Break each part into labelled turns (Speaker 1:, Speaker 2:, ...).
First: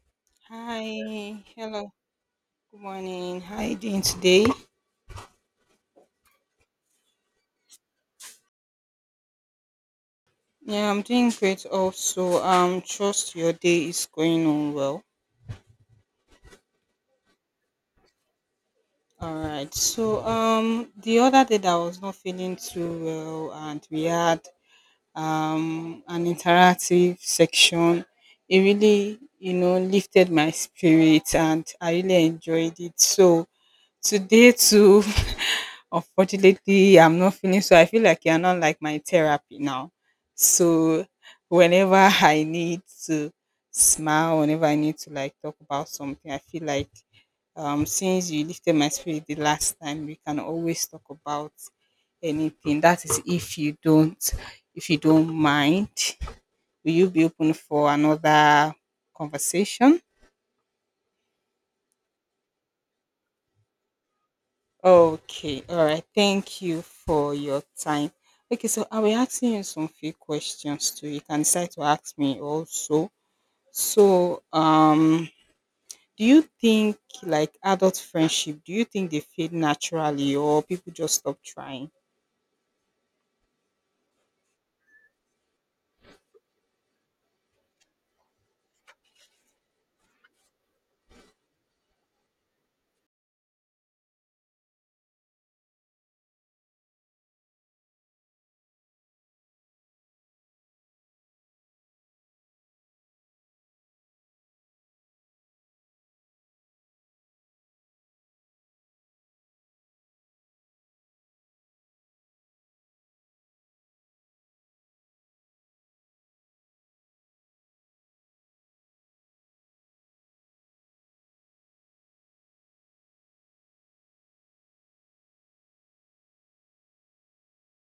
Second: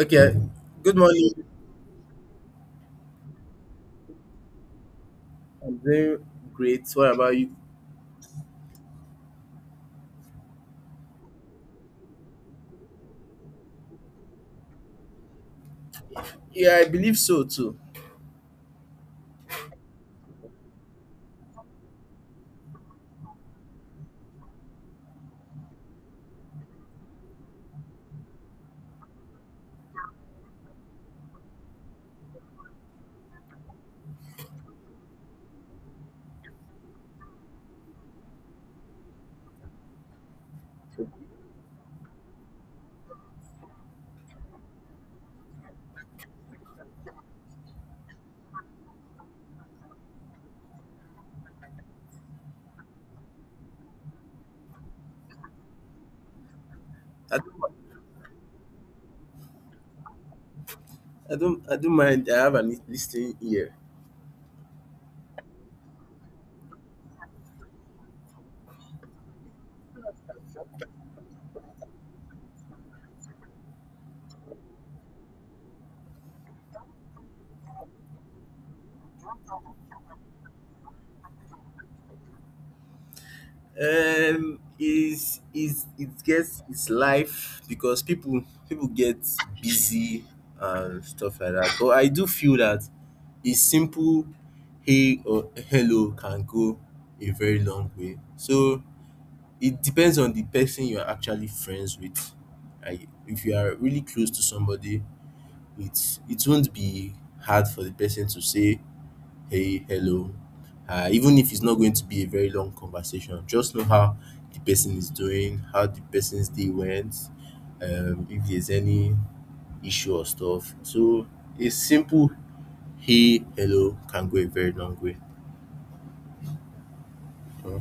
Speaker 1: Okay. Good morning.
Speaker 2: Hi, hello, good morning. How are you doing today?
Speaker 1: I'm doing great. What about you?
Speaker 2: Yeah, I'm doing great also. Trust your day is going on well.
Speaker 1: Yeah, I believe so too.
Speaker 2: All right. So the other day that I was not feeling too well and we had an interactive section. It really, lifted my spirit and I really enjoyed it. So today too, unfortunately, I'm not feeling so. I feel like you're not like my therapy now. So whenever I need to smile, whenever I need to like talk about something, I feel like since you lifted my spirit the last time, we can always talk about anything. That is if you don't mind. Will you be
Speaker 1: I don't,
Speaker 2: open for another conversation?
Speaker 1: I don't mind. I have an listening ear.
Speaker 2: Okay, all right. Thank you for your time. Okay, so I'll be asking you some few questions too. You can decide to ask me also. So, um, do you think like adult friendship, do you think they fade naturally or people just stop trying?
Speaker 1: Is it gets it's life because people get busy and stuff like that. But I do feel that a simple hey or hello can go a very long way. So it depends on the person you are actually friends with. Like if you are really close to somebody it won't be hard for the person to say hey hello even if it's not going to be a very long conversation, just know how the person is doing, how the person's day went, if there's any issue or stuff. So a simple hey hello can go a very long way. Uh,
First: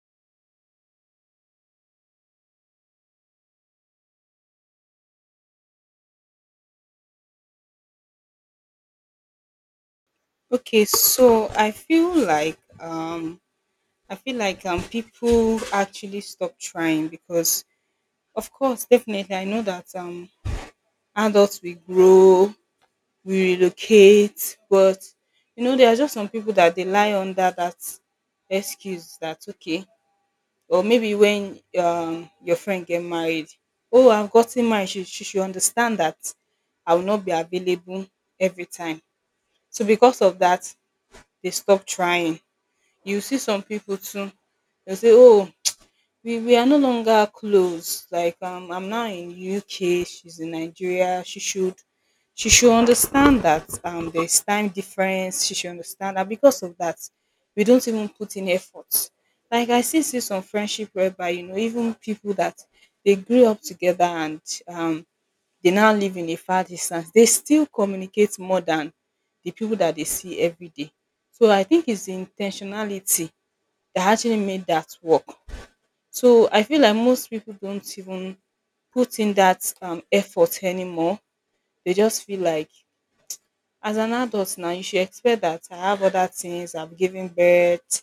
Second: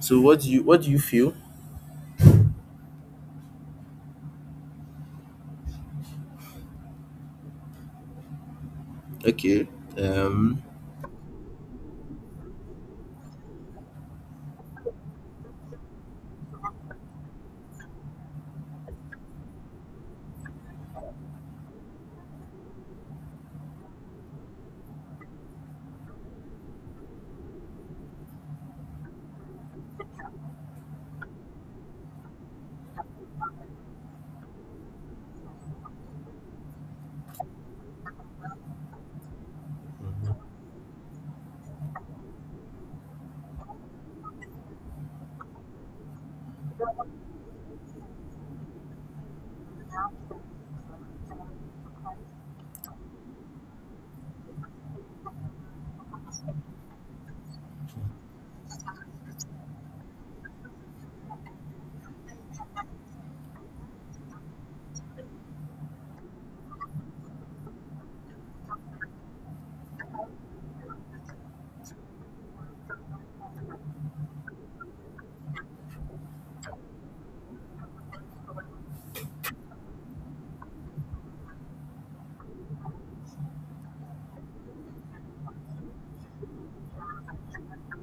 Speaker 1: so what do you feel? Okay. Um,
Speaker 2: Okay, so I feel like people actually stop trying because of course definitely I know that adults will grow, we relocate, but you know there are just some people that they lie under that excuse that okay, or maybe when your friend get married, oh, I've gotten married, she should understand that I will not be available every time. So because of that they stop trying. You see some people too, they say oh, we are no longer close. Like I'm now in UK, she's in Nigeria. She should understand that there's time difference. She should understand that because of that, we don't even put in effort. Like I still see some friendship whereby you know even people that they grew up together and um they now live in a far distance, they still communicate more than the people that they see every day. So I think it's the intentionality that actually made that work. So I feel like most people don't even put in that effort anymore. They just feel like, as an adult now, you should expect that I have other things. I've given birth.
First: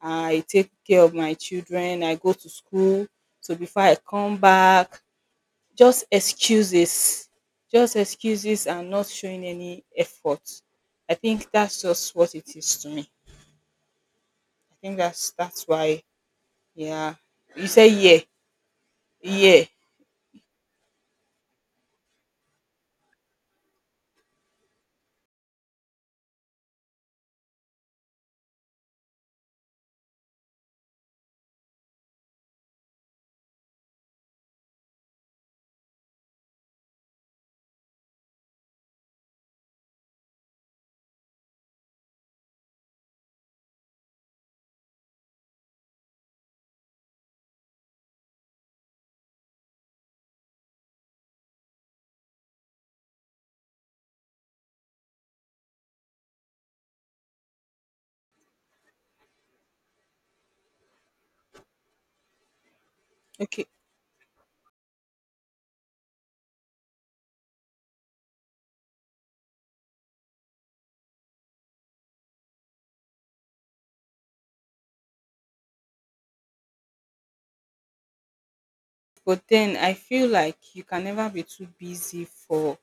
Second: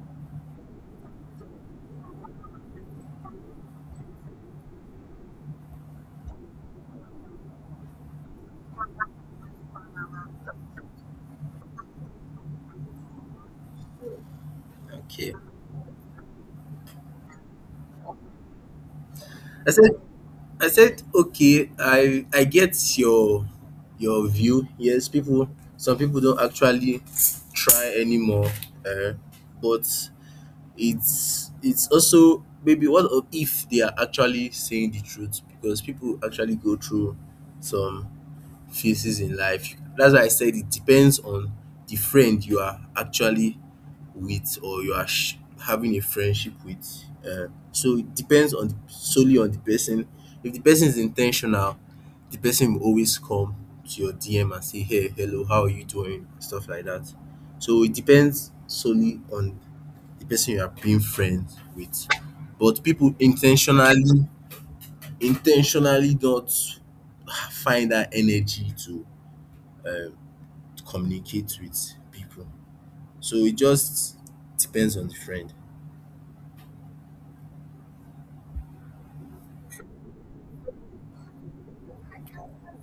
Speaker 2: I take care of my children. I go to school. So before I come back, just excuses, just excuses, and not showing any effort. I think that's just what it is to me. I think that's
Speaker 1: okay,
Speaker 2: that's why. Yeah, you say yeah, yeah.
Speaker 1: i said I said, okay, I get your view. Yes, people, some people don't actually try anymore, uh, but it's also, maybe what if they are actually saying the truth, because people actually go through some phases in life. That's why I said it depends on the friend you are actually with, or you are having a friendship with. So it depends on solely on the person. If the person is intentional, the person will always come to your DM and say, "Hey, hello, how are you doing?" Stuff like that. So it depends solely on the person you are being friends with. But people
Speaker 2: Okay,
Speaker 1: intentionally don't find that energy to uh, communicate with people. So it just depends on the friend.
Speaker 2: but then I feel like you can never be too busy for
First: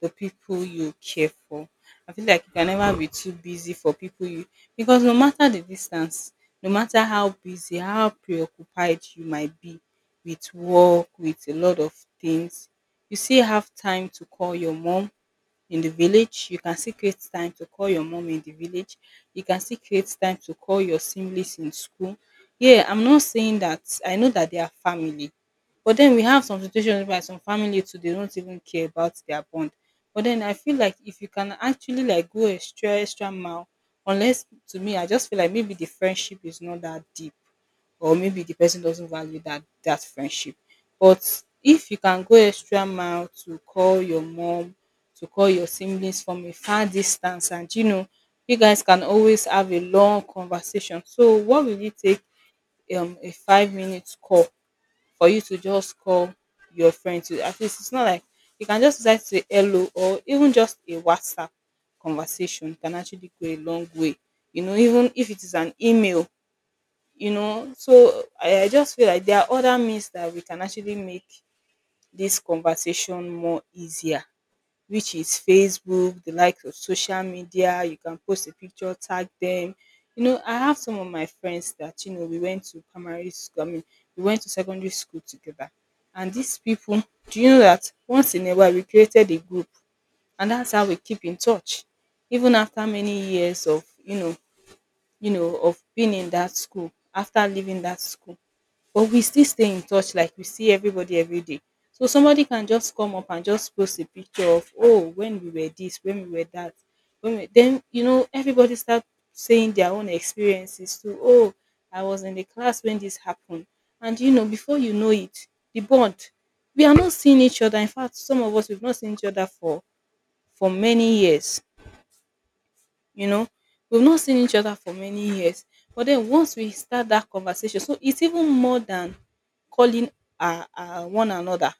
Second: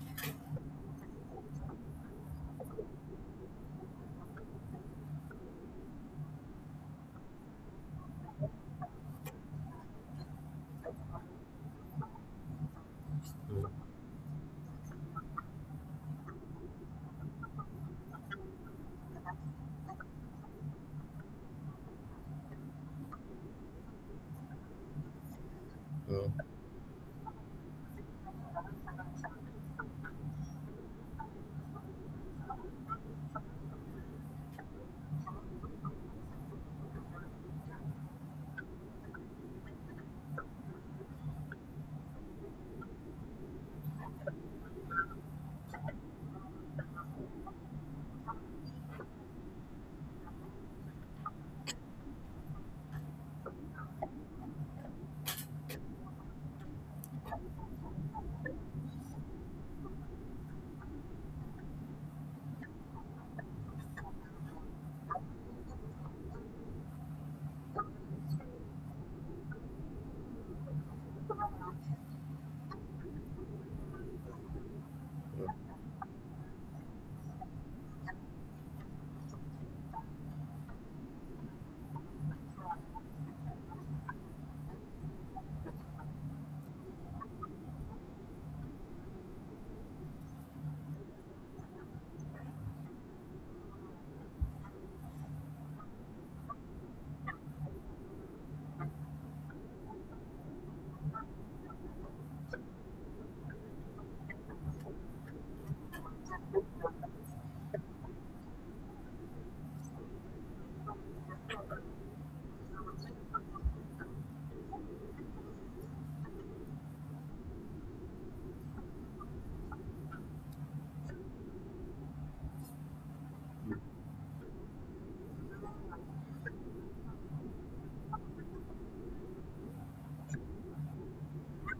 Speaker 2: the people you care for. I feel like you can never be too busy for people you, because no matter the distance, no matter how busy, how preoccupied you might be with work, with a lot of things, you still
Speaker 1: Mm,
Speaker 2: have time to call your mom in the village, you can still create time to call your mom in the village, you can still create time to call your siblings in school. Yeah, I'm not saying that, I know that they are family, but then we have
Speaker 1: mm.
Speaker 2: some situations where some family too they don't even care about their bond. But then I feel like if you can actually like go extra extra mile, unless to me I just feel like maybe the friendship is not that deep or maybe the person doesn't value that friendship. But if you can go extra mile to call your mom, to call your siblings from a far distance, and you know you guys can always have a long conversation. So what will it take, a 5 minute call, for you to just call your friend? To at least, it's not like, you can just decide to say hello, or even just a WhatsApp conversation can actually go a long way. You know, even if it is an email, you know. So I just feel like there are other means that we can actually make this conversation more easier, which is Facebook, the likes of social media. You can post a picture, tag them. You know, I have some of my friends that, you know, we went to primary school, I mean, we went to secondary school together. And these people, do you know that once in a while we created a group, and that's how we keep in touch. Even after many years of, of being in that school, after leaving that school, but we still stay in touch, like we see everybody every day. So somebody can just come up and just post a picture of oh when we were this, when we were that, when we, then you know everybody start saying their own experiences too. Oh, I was in the class when this happened, and you know before you know it, the bond, we are not seeing each other, in fact some of us we've not seen each other for many years, you know, we've not seen each other for many years, but then once we start that conversation, so it's even more than calling one another,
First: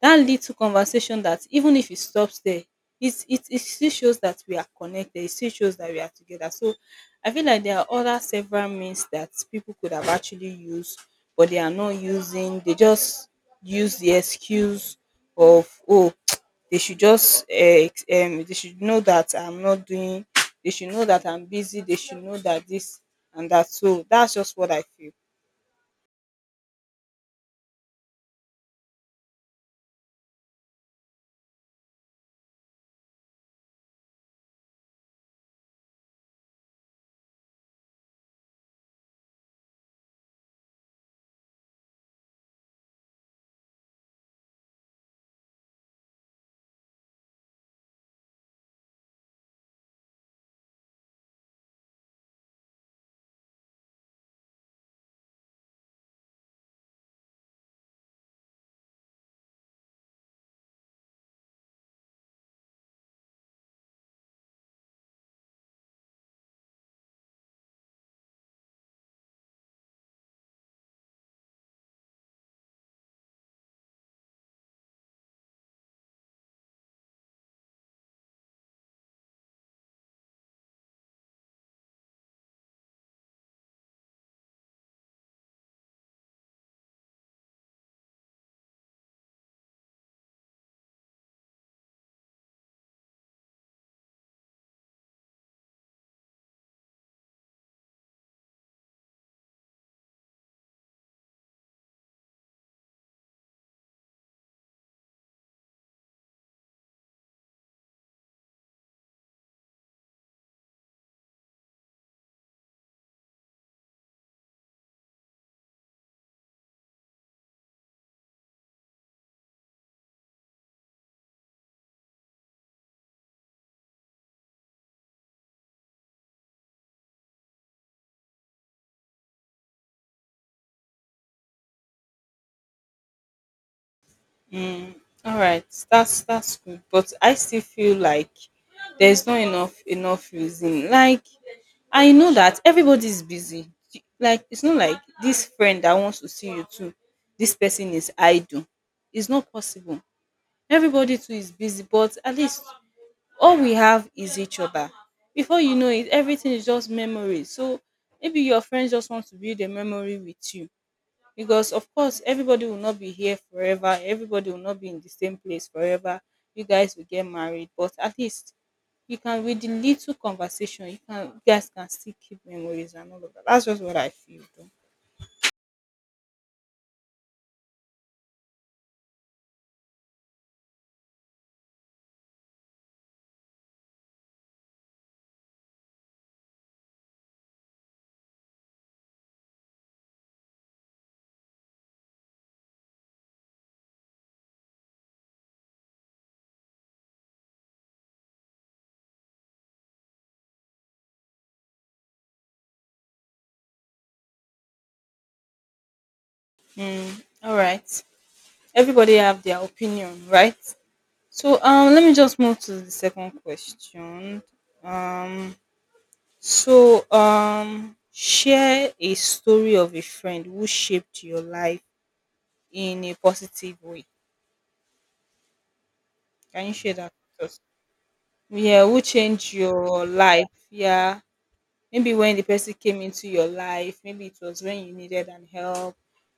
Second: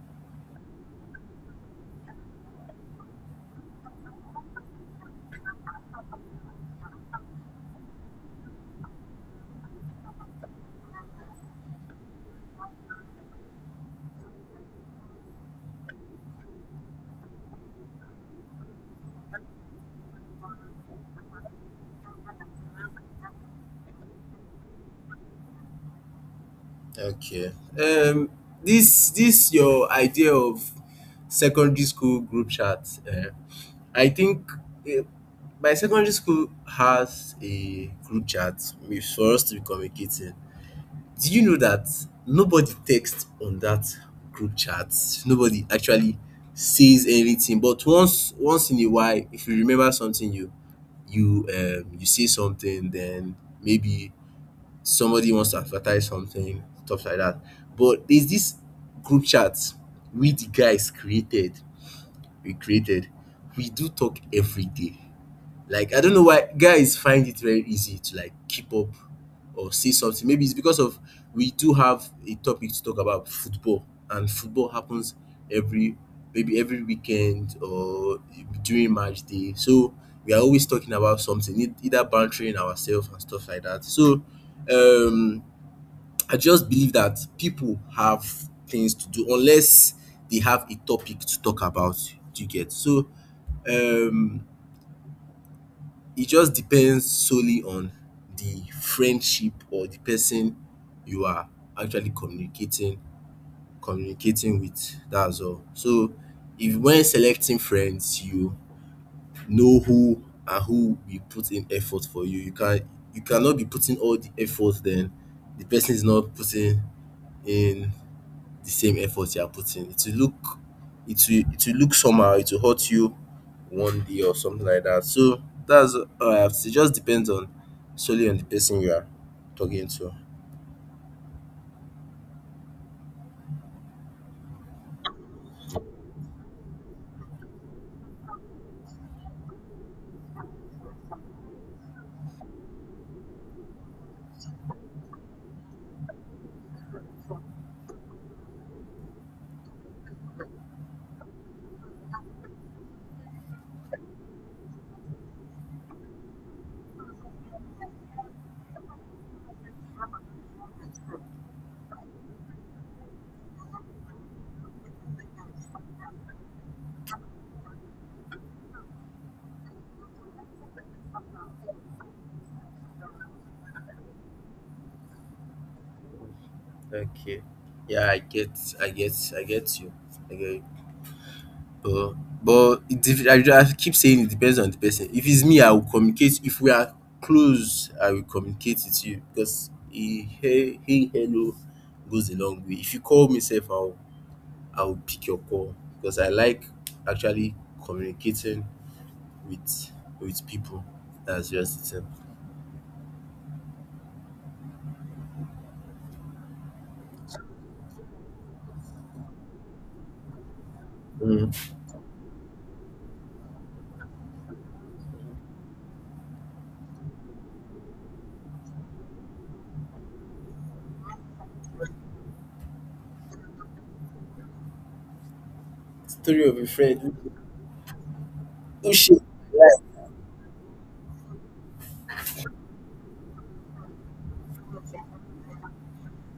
Speaker 2: that lead to conversation that even if it stops there, it still shows that we are connected, it still shows that we are together. So I feel like there are other several means that people could have actually used, but they are not using, they just use the excuse of oh, they should just they should know that I'm not doing, they should know that I'm busy, they should know that this and that. So that's just what I feel.
Speaker 1: Okay. Um, this your idea of secondary school group chat. I think uh, my secondary school has a group chat for us to be communicating. Do you know that nobody texts on that group chat? Nobody actually says anything, but once in a while, if you remember something, you you say something, then maybe somebody wants to advertise something, stuff like that. But there's this group chat we the guys created, we created, we do talk every day. Like I don't know why guys find it very easy to like keep up or say something. Maybe it's because of, we do have a topic to talk about, football, and football happens every, maybe every weekend or during match day. So we are always talking about something, either bantering ourselves and stuff like that. So um, I just believe that people have things to do unless they have a topic to talk about. Do you get so? Um, it just depends solely on the friendship or the person you are actually communicating with. That's all. So if when selecting friends you know who and who will put in effort for you, you can, you cannot be putting all the effort then the person is not putting in the same effort you are putting. It will look, it will look somehow, it will hurt you one day or something like that. So that's all I have to say. It just depends on, solely on the person you are talking to.
Speaker 2: Mm, all right, that's good, but I still feel like there's not enough reason. Like I know that everybody's busy. Like it's not like this friend that wants to see you too. This person is idle. It's not possible. Everybody too is busy, but at least all we have is each other. Before you know it, everything is just memories. So maybe your friends just want to build a memory with you, because of course everybody will not be here forever, everybody will not be in the same place forever, you guys will get married, but at least you can, with the little conversation you can, you guys can still keep memories and all of that. That's just what I feel though.
Speaker 1: Okay. Yeah, I get, I get you. I get you. But it I, I keep saying it depends on the person. If it's me, I will communicate. If we are close, I will communicate with you because he, hey, hello goes a long way. If you call me, safe, I would pick your call because I like actually communicating with people. That's just it.
Speaker 2: Mm, all right, everybody have their opinion, right?
Speaker 1: Um,
Speaker 2: So let me just move to the second question. um share a story of a friend who shaped your life in a positive way.
Speaker 1: story of a
Speaker 2: Can you share that
Speaker 1: friend
Speaker 2: with us? Yeah,
Speaker 1: who
Speaker 2: who
Speaker 1: shaped
Speaker 2: changed
Speaker 1: my life.
Speaker 2: your life? Yeah, maybe when the person came into your life, maybe it was when you needed an help.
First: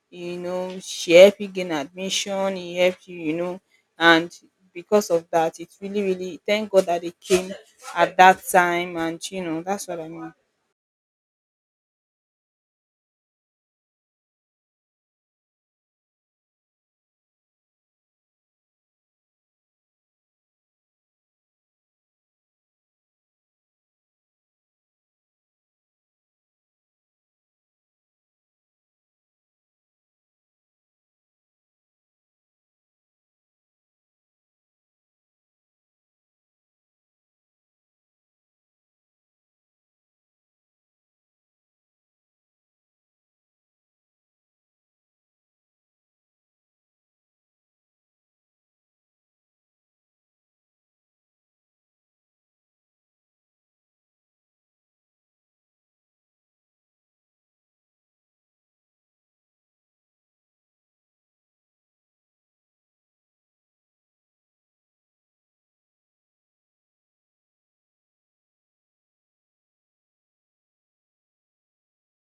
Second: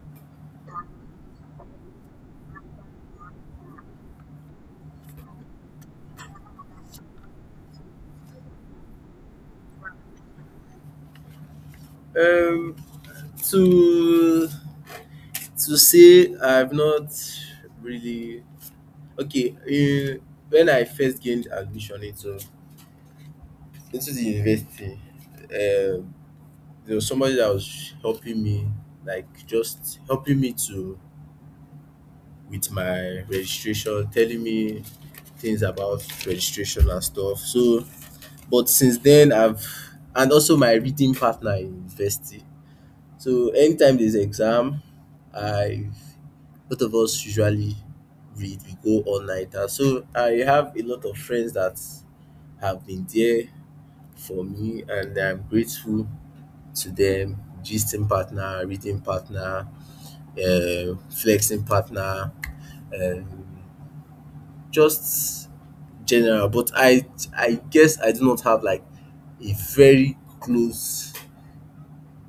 Speaker 2: You know, she helped you gain admission. He helped you, you know, and because of that, it's really, really, thank God that they came at that time, and you know, that's what I mean.
Speaker 1: Um, to say I've not really, okay. When I first gained admission into the university, um, there was somebody that was helping me, like just helping me to with my registration, telling me things about registration and stuff. So, but since then, I've, and also my reading partner in university. So, anytime there's exam, I both of us usually read, we go all nighter. So, I have a lot of friends that have been there for me, and I'm grateful to them. Gisting partner, reading partner, flexing partner. Um, just general, but I guess I do not have like a very close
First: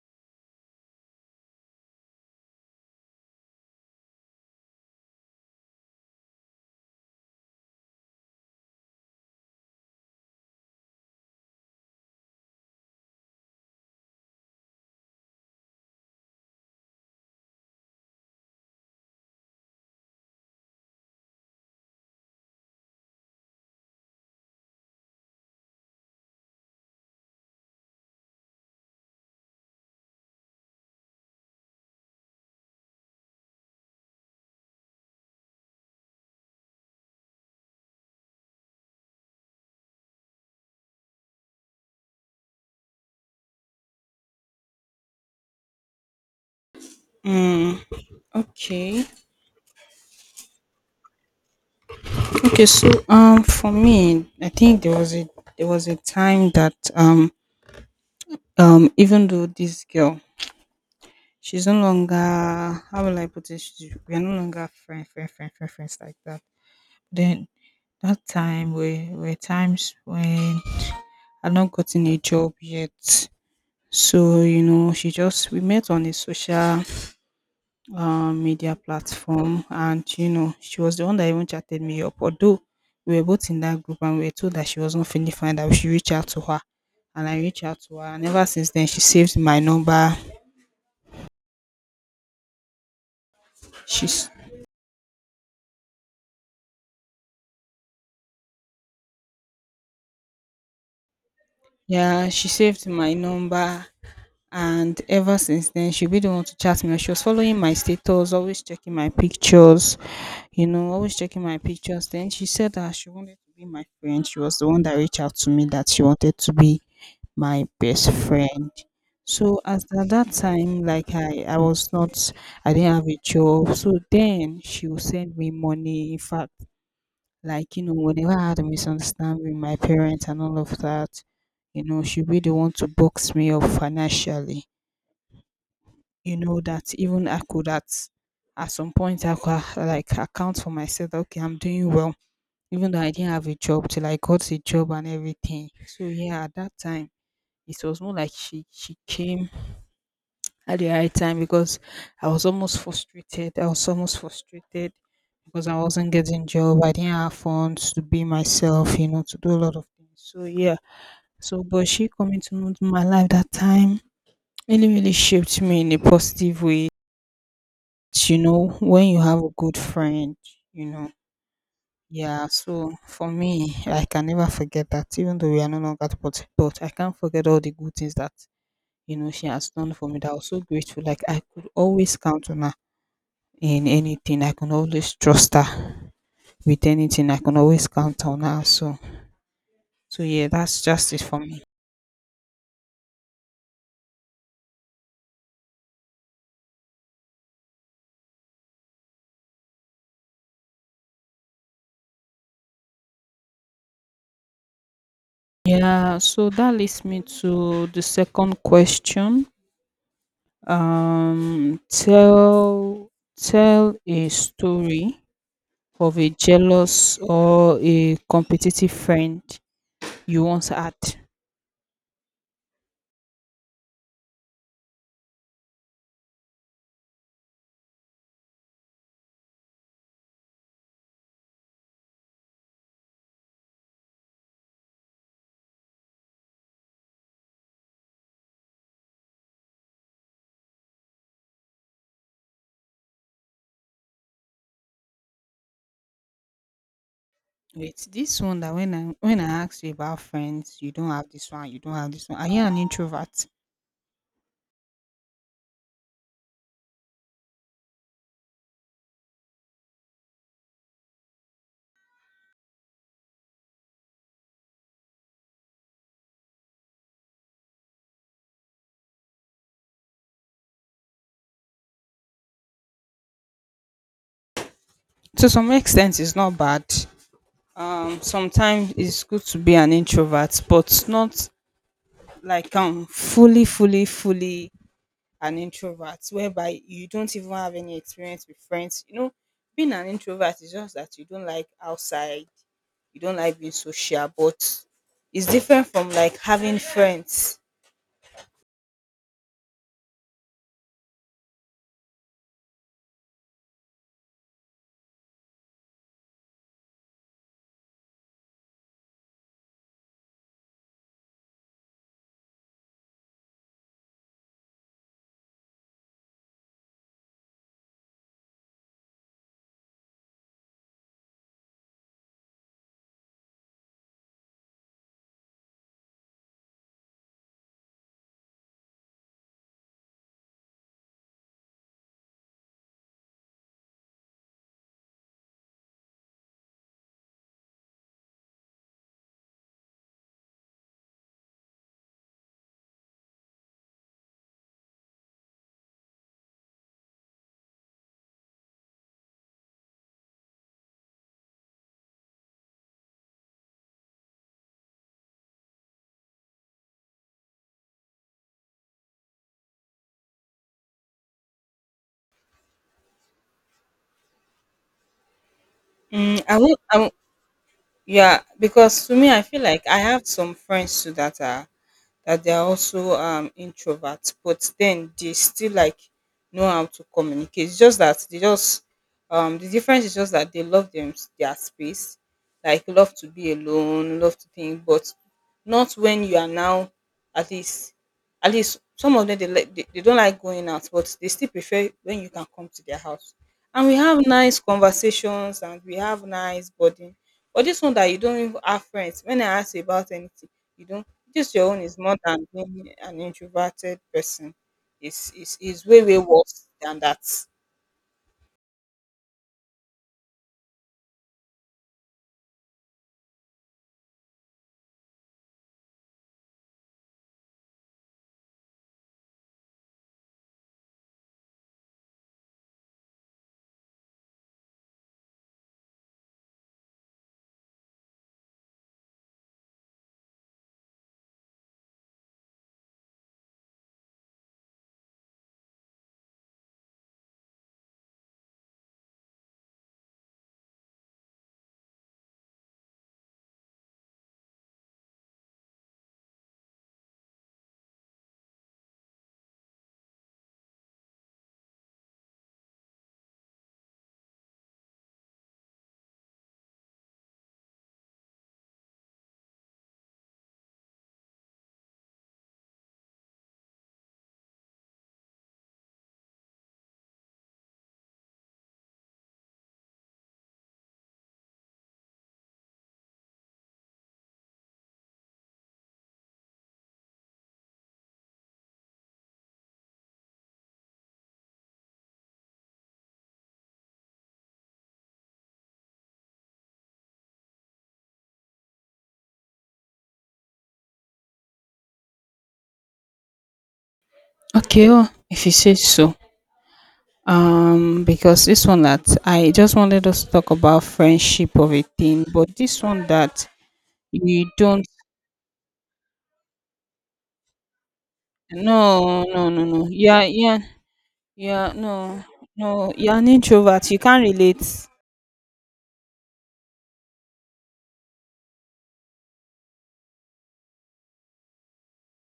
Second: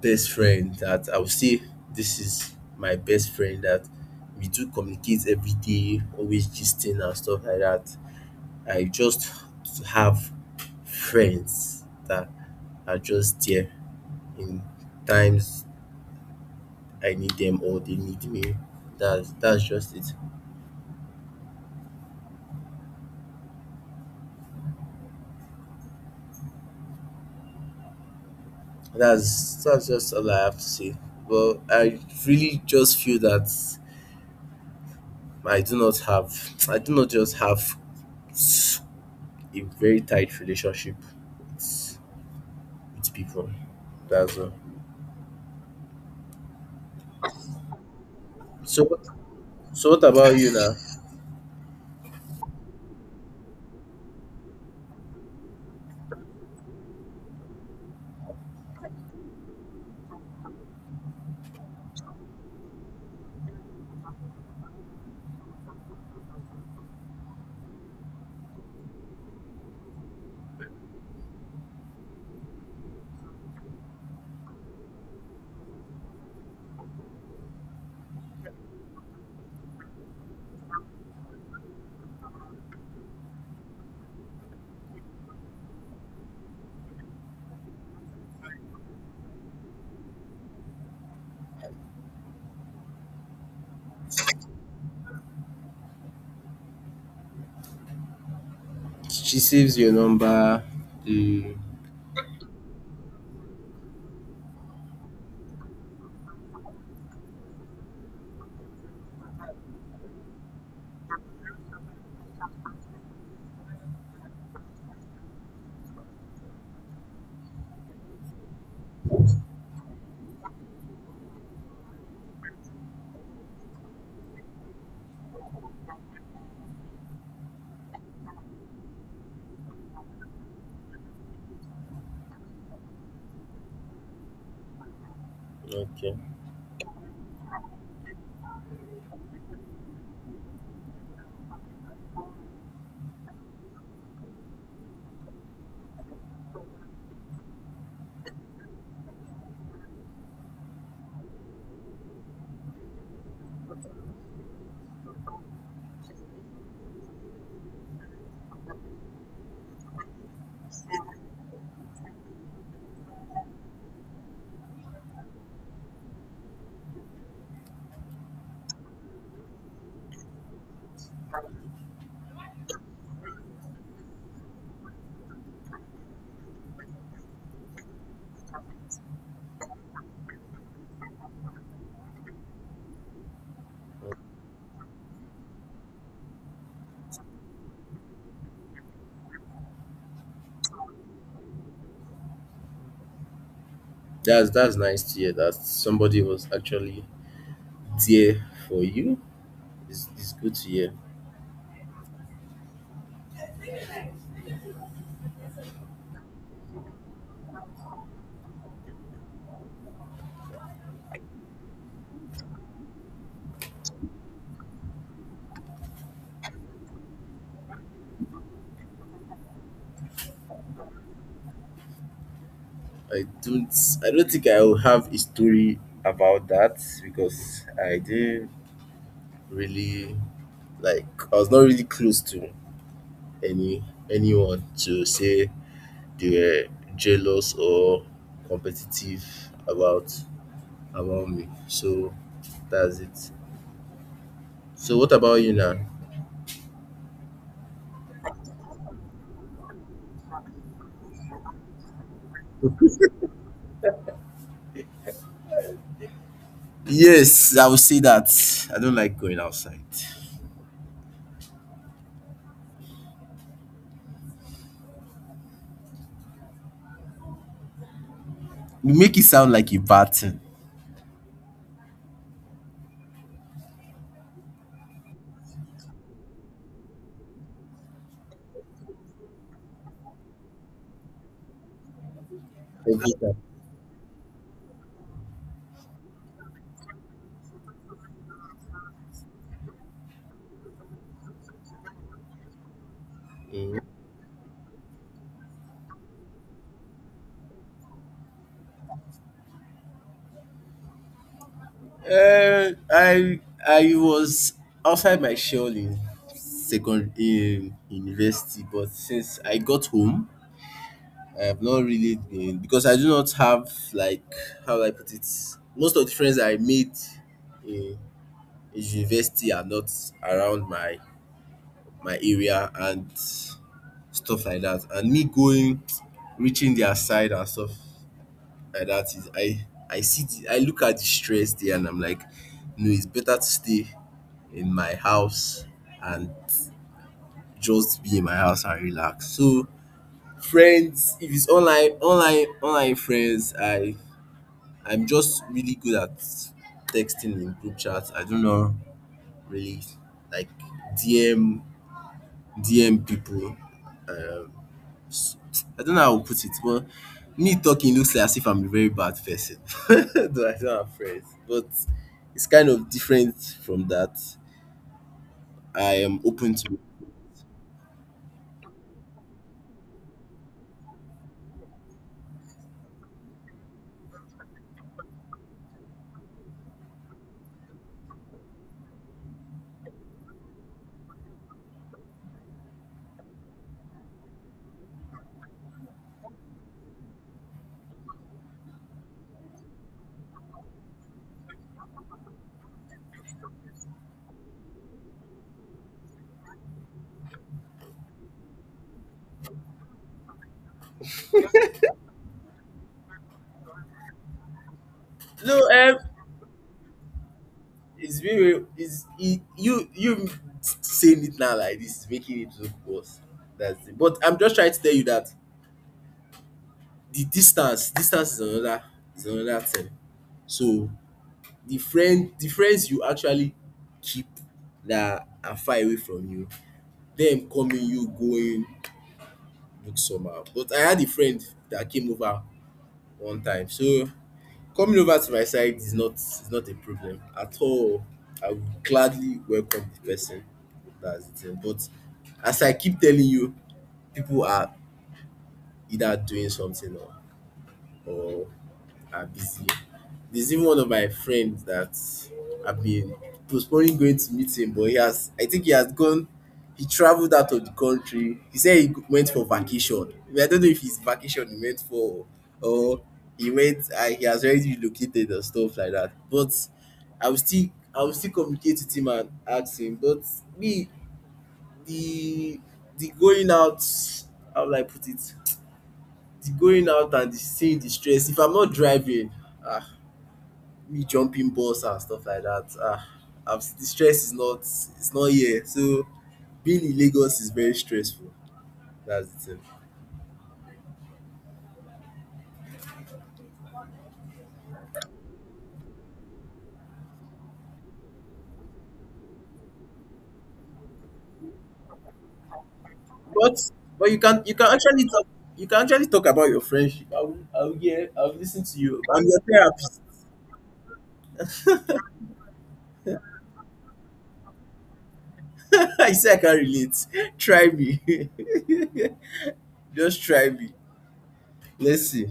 Speaker 1: best friend that I would say this is my best friend that we do communicate every day, always gisting and stuff like that. I just have friends that are just there in times I need them or they need me. That's just it. That's just all I have to say. But I really just feel that I do not just have a very tight relationship with, with people. That's all.
Speaker 2: Mm,
Speaker 1: So what,
Speaker 2: okay.
Speaker 1: so what about you now?
Speaker 2: Okay, so for me, I think there was a, there was a time that even though this girl, she's no longer, how will I put it? She's, we are no longer friends like that. Then that time were times when I'd not gotten a job yet. So, you know, she just, we met on a social media platform, and you know, she was the one that even chatted me up. Although we were both in that group and we were told that she was not feeling fine, that we should reach out to her. And I reached out to her and ever since then she saved my number. She's,
Speaker 1: She saves your number. Mm,
Speaker 2: yeah, she saved my number, and ever since then she'll be the one to chat me, she was following my status, always checking my pictures, you know, always checking my pictures. Then she said that she wanted to be my friend, she was the one that reached out to me that she wanted to be my best friend. So as at that time, like I was not, I didn't have a job, so then she would send me money. In fact, like you know whenever I had a misunderstanding with my parents and all of that, you know she'd be the one to box me up financially,
Speaker 1: okay.
Speaker 2: you know, that even I could at some point I could, like account for myself that, okay, I'm doing well, even though I didn't have a job till I got a job and everything. So yeah, at that time it was more like she came at the right time because I was almost frustrated. I was almost frustrated because I wasn't getting job. I didn't have funds to be myself, you know, to do a lot of things. So yeah. So but she coming to know my life that time really shaped me in a positive way. You know when you have a good friend you know Yeah, so for me, I can never forget that. Even though we are no longer, but I can't forget all the good things that, you know, she has done for me, that I was so grateful. Like, I could always count on her in anything, I can always trust her with anything, I can always count on her. So yeah, that's just it for me.
Speaker 1: That's nice to hear that somebody was actually there for you. It's good to hear.
Speaker 2: Yeah, so that leads me to the second question. Um tell tell a story of a jealous or a competitive friend you once had?
Speaker 1: I don't I don't think I will have a story about that because I didn't really like, I was not really close to any, anyone to say they were jealous or competitive about about me. So that's it. So what about you now?
Speaker 2: Wait, this one that, when I asked you about friends, you don't have this one, you don't have this one. Are you an introvert?
Speaker 1: Yes, I will say that. I don't like going outside. You make it sound like a bad thing.
Speaker 2: To some extent, it's not bad. Sometimes it's good to be an introvert, but not like
Speaker 1: Every time.
Speaker 2: fully an introvert whereby you don't even have any experience with friends. You know, being an introvert is just that you don't like outside, you don't like being
Speaker 1: Mhm.
Speaker 2: social, but it's different from like having friends.
Speaker 1: I was outside my shell in second, in university, but since I got home, I have not really been because I do not have like, how do I put it. Most of the friends I made in, in university are not around my area and stuff like that. And me going, reaching their side and stuff. I that is I see the, I look at the stress there and I'm like, no, it's better to stay in my house and just be in my house and relax. So friends, if it's online online friends, I I'm just really good at texting in group chats. I don't know really like DM people. Um, I don't know how to put it, but me talking looks like as if I'm a very bad person. Though I don't have friends, but it's kind of different from that. I am
Speaker 2: Mm,
Speaker 1: open
Speaker 2: I
Speaker 1: to.
Speaker 2: won't, I won't, yeah, because to me, I feel like I have some friends too that are that they are also introverts, but then they still like know how to communicate. It's just that they just the difference is just that they love them their space, like love to be alone, love to think, but not when you are now at least, at least some of them, they, like they don't like going out, but they still prefer when you can come to their house. And we have nice conversations and we have nice bonding. But this one that you don't even have friends. When I ask you about anything, you don't. Choose your own is more than being an introverted person. It's,
Speaker 1: No,
Speaker 2: it's, it's way worse than that.
Speaker 1: it's very it's it, you saying it now like this making it look worse. That's it. But I'm just trying to tell you that the distance is another, is another thing. So the friend, the friends you actually keep that are far away from you, them coming, you going look somehow. But I had a friend that came over one time. So coming over to my side is not, is not a problem at all. I would gladly welcome the person. That's the thing. But as I keep telling you, people are either doing something or or are busy. There's even one of my friends that I've been postponing going to meet him, but he has, I think he has gone, he traveled out of the country. He said he went for vacation. I don't know if his vacation he went for or he went, he has already relocated and stuff like that. But I will still, I will still communicate with him and ask him. But me, the, the going out, how will I put it? The going out and the seeing the stress. If I'm not driving, ah, me jumping balls and stuff like that. Ah, I'm, the stress is not, it's not here. So being in Lagos is very stressful. That's the thing.
Speaker 2: Okay, oh, if you say so. Because this one that I just wanted us to talk about friendship of a thing, but this one that
Speaker 1: But
Speaker 2: you
Speaker 1: you can
Speaker 2: don't.
Speaker 1: actually talk, you can actually talk about your friendship. I will hear, I will listen to you. I'm
Speaker 2: No,
Speaker 1: your
Speaker 2: no, no, no.
Speaker 1: therapist.
Speaker 2: Yeah, yeah, yeah. No, no. You're an introvert. You can't relate.
Speaker 1: I say I can relate. Try me. Just try me. Let's see.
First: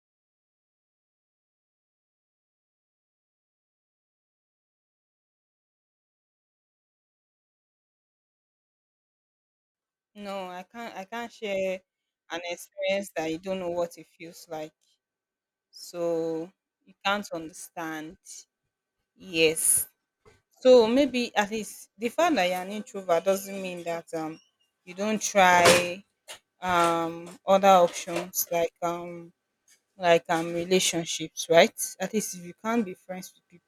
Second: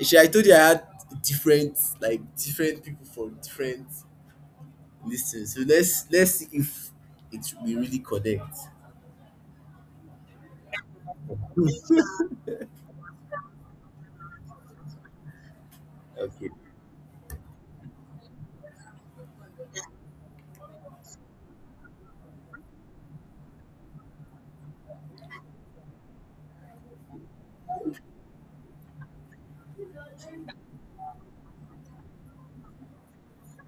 Speaker 1: She, I told you I had different, like different people from different listings. So let's see if it we really connect.
Speaker 2: No, I can't share an experience that you don't know what it feels like.
Speaker 1: Okay.
Speaker 2: So you can't understand, yes. So maybe at least the fact that you're an introvert doesn't mean that you don't try other options, like relationships, right? At least if you can't be friends with people,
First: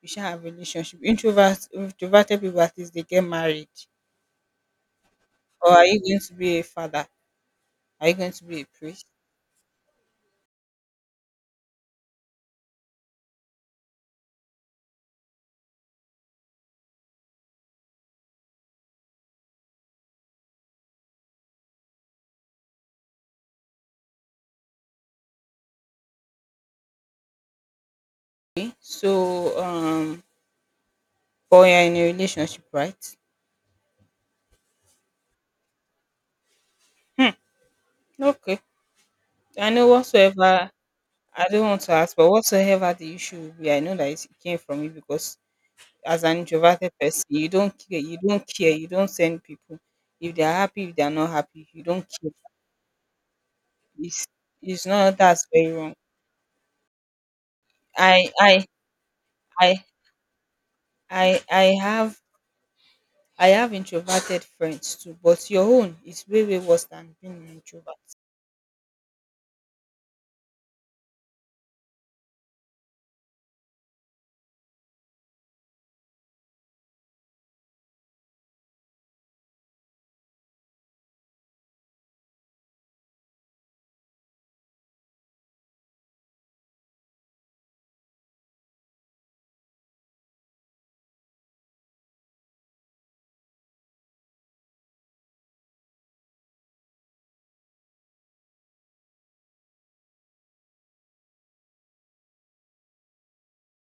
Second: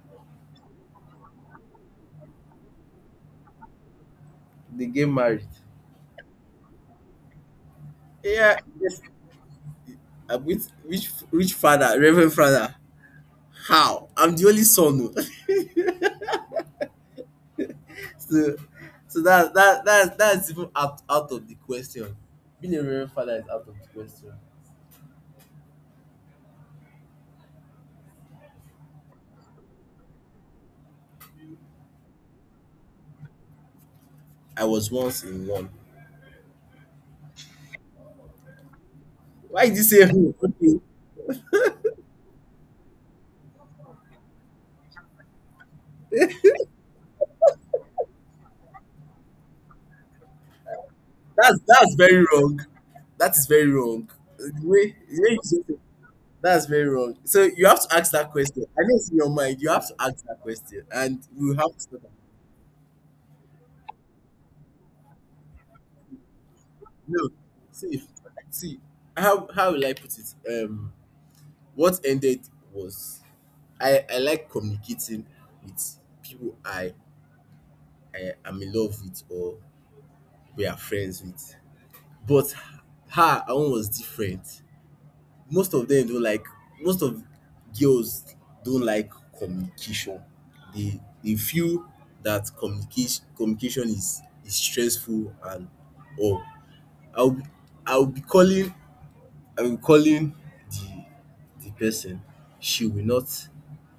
Speaker 2: you should have relationship. Introverts, introverted people, at least they get married.
Speaker 1: They get married.
Speaker 2: Or are you going to be a father? Are you going to
Speaker 1: Yeah,
Speaker 2: be a
Speaker 1: yes.
Speaker 2: priest?
Speaker 1: I'm with rich, rich father, reverend father. How? I'm the only son. Oh. So, so that's even out, out of the question. Being a reverend father is out of the question.
Speaker 2: So but you're in a relationship, right?
Speaker 1: I was once in one.
Speaker 2: Okay,
Speaker 1: Why
Speaker 2: I
Speaker 1: did you
Speaker 2: know
Speaker 1: say who?
Speaker 2: whatsoever.
Speaker 1: Okay.
Speaker 2: I don't want to ask, but whatsoever the issue will be, I know that it came from you, because as an introverted person, you don't care, you don't send people. If they are happy, if they are not
Speaker 1: that's
Speaker 2: happy, you
Speaker 1: that's
Speaker 2: don't
Speaker 1: very
Speaker 2: care.
Speaker 1: wrong. That is very wrong.
Speaker 2: It's it's not
Speaker 1: The way you
Speaker 2: that's
Speaker 1: said
Speaker 2: very
Speaker 1: it,
Speaker 2: wrong.
Speaker 1: that's very wrong. So you have to ask that
Speaker 2: I
Speaker 1: question.
Speaker 2: I
Speaker 1: I know it's in your mind. You
Speaker 2: I
Speaker 1: have to ask that question, and
Speaker 2: I
Speaker 1: we have
Speaker 2: I
Speaker 1: to.
Speaker 2: have, I have introverted friends too, but your own is way worse than
Speaker 1: No,
Speaker 2: being an introvert.
Speaker 1: see, see, how will I put it? What ended was, I like communicating with people I am in love with or we are friends with, but her own was different. Most of them don't like most of girls don't like communication. They feel that communication is stressful and or I'll I'll be calling I'm calling the the person, she will not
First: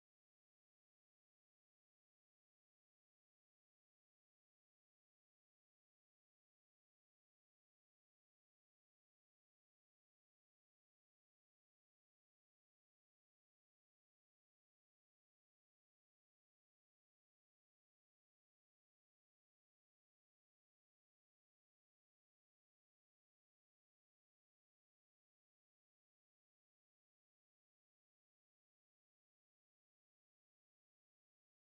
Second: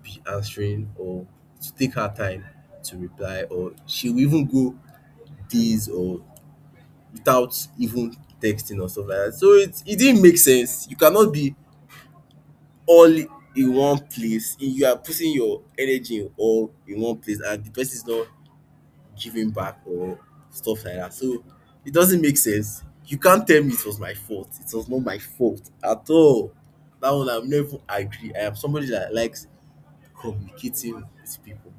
Speaker 1: be answering or to take her time to reply, or she will even go days or without even texting or stuff like that. So it didn't make sense. You cannot be all in one place. You are putting your energy in all in one place and the person is not giving back or stuff like that. So it doesn't make sense. You can't tell me it was my fault. It was not my fault at all. That one I'm never agree. I am somebody that likes communicating with people.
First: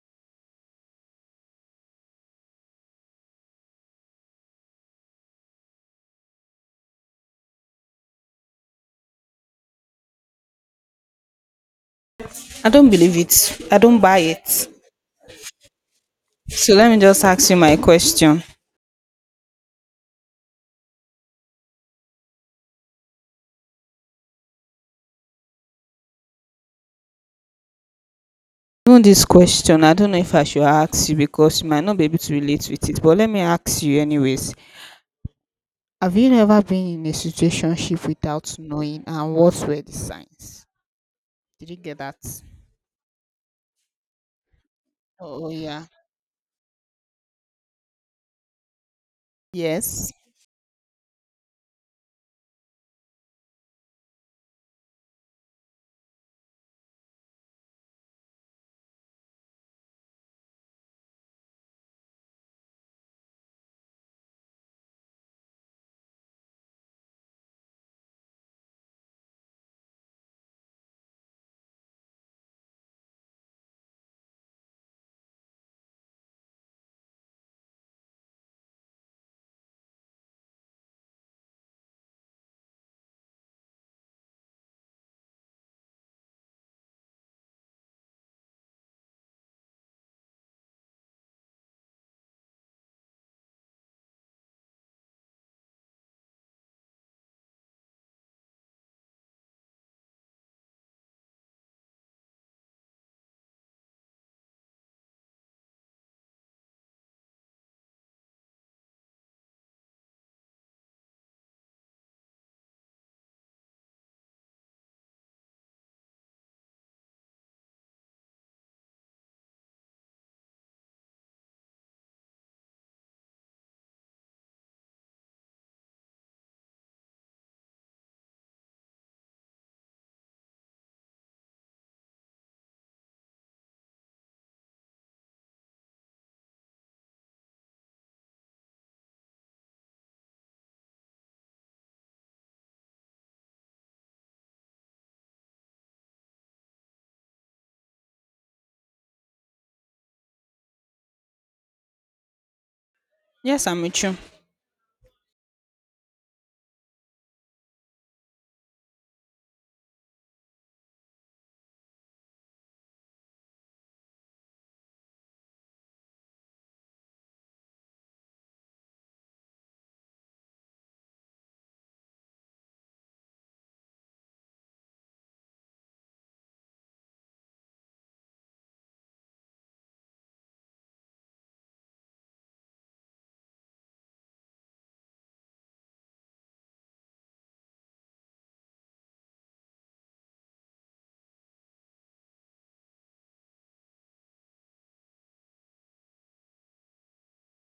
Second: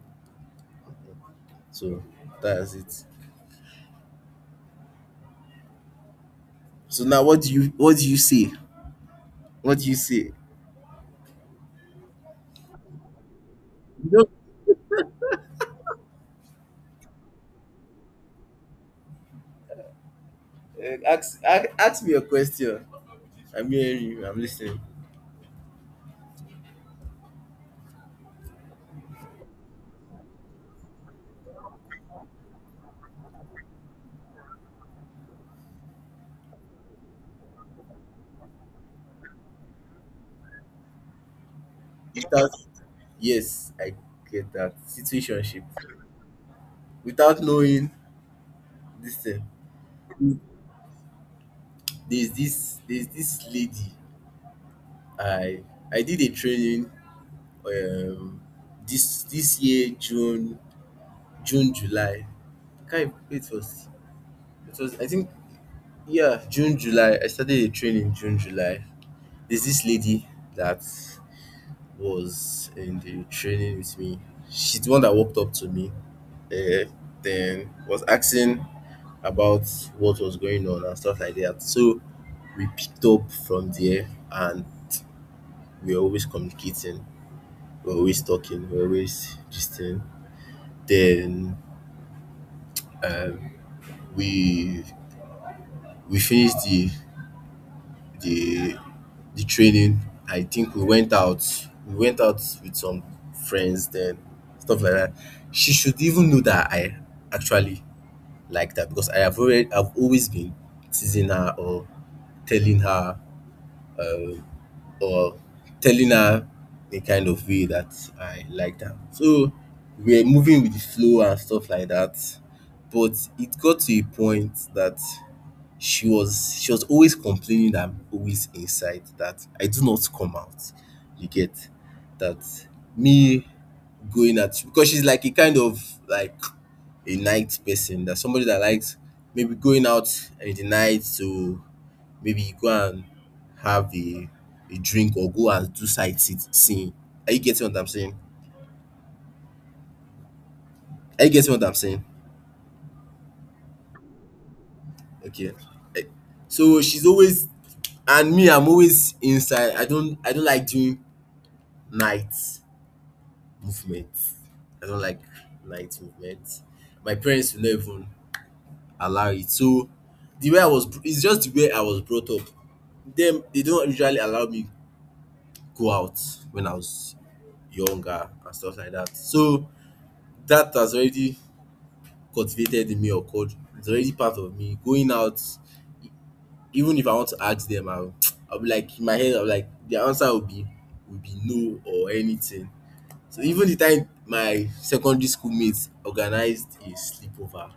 Speaker 1: So that's it. So now what do you say? What do you say?
Speaker 2: I don't believe it. I don't
Speaker 1: You
Speaker 2: buy
Speaker 1: do
Speaker 2: it. So let me just ask you my question.
Speaker 1: ask me a question. I'm hearing you, I'm listening.
Speaker 2: Even this question, I don't know if I should ask you because you might not be able to relate with it, but let me ask you anyways. Have you ever been in a situationship without knowing, and what were the signs? Did you get that?
Speaker 1: Without yes, I get that.
Speaker 2: Oh
Speaker 1: Situationship.
Speaker 2: yeah.
Speaker 1: Without knowing this thing.
Speaker 2: Yes.
Speaker 1: There's this lady I I did a training um this year June June July. Kind it was I think yeah, June July. I started a training June July. There's this lady that was in the training with me. She's the one that walked up to me. Uh, then was asking about what was going on and stuff like that. So we picked up from there and we are always communicating. We're always talking, we're always gisting. Then um, we we finished the the training. I think we went out. We went out with some friends then stuff like that. She should even know that I actually like that because I have already I've always been teasing her or telling her um, or telling her the kind of way that I liked her. So we were moving with the flow and stuff like that. But it got to a point that she was always complaining that I'm always inside, that I do not come out. You get that me going at because she's like a kind of like a night person, that somebody that likes maybe going out in the night to maybe go and have a drink or go and do seeing. Are you getting what I'm saying? Are you getting what I'm saying?
Speaker 2: Yes, I'm with you.
Speaker 1: Okay. Eh, So she's always and me I'm always inside. I don't like doing night movement. I don't like night movement. My parents will not even allow it. So the way I was br- it's just the way I was brought up. Them they don't usually allow me go out when I was younger and stuff like that. So that has already cultivated in me or code, it's already part of me. Going out, even if I want to ask them, I'll be like in my head, I'll be like the answer will be no or anything. So even the time my secondary school mates organized a sleepover,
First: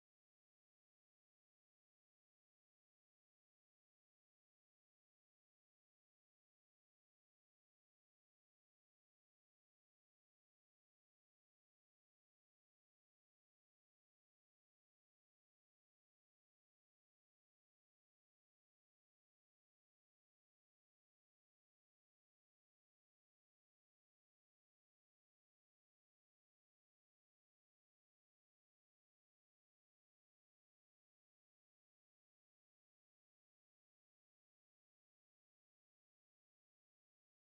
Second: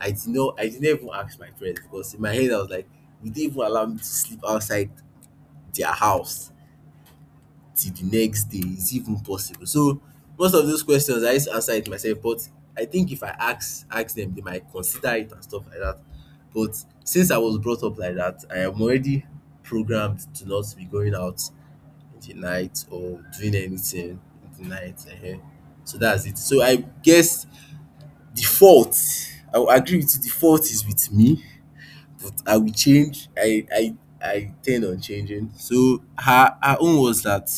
Speaker 1: I didn't even ask my friends because in my head I was like, would they even allow me to sleep outside their house? Till the next day, is it even possible? So most of those questions I used to answer it myself, but I think if I ask them, they might consider it and stuff like that. But since I was brought up like that, I am already programmed to not be going out in the night or doing anything in the night. So that's it. So I guess the fault, I will agree with you, the fault is with me, but I will change. I tend on changing. So her her own was that,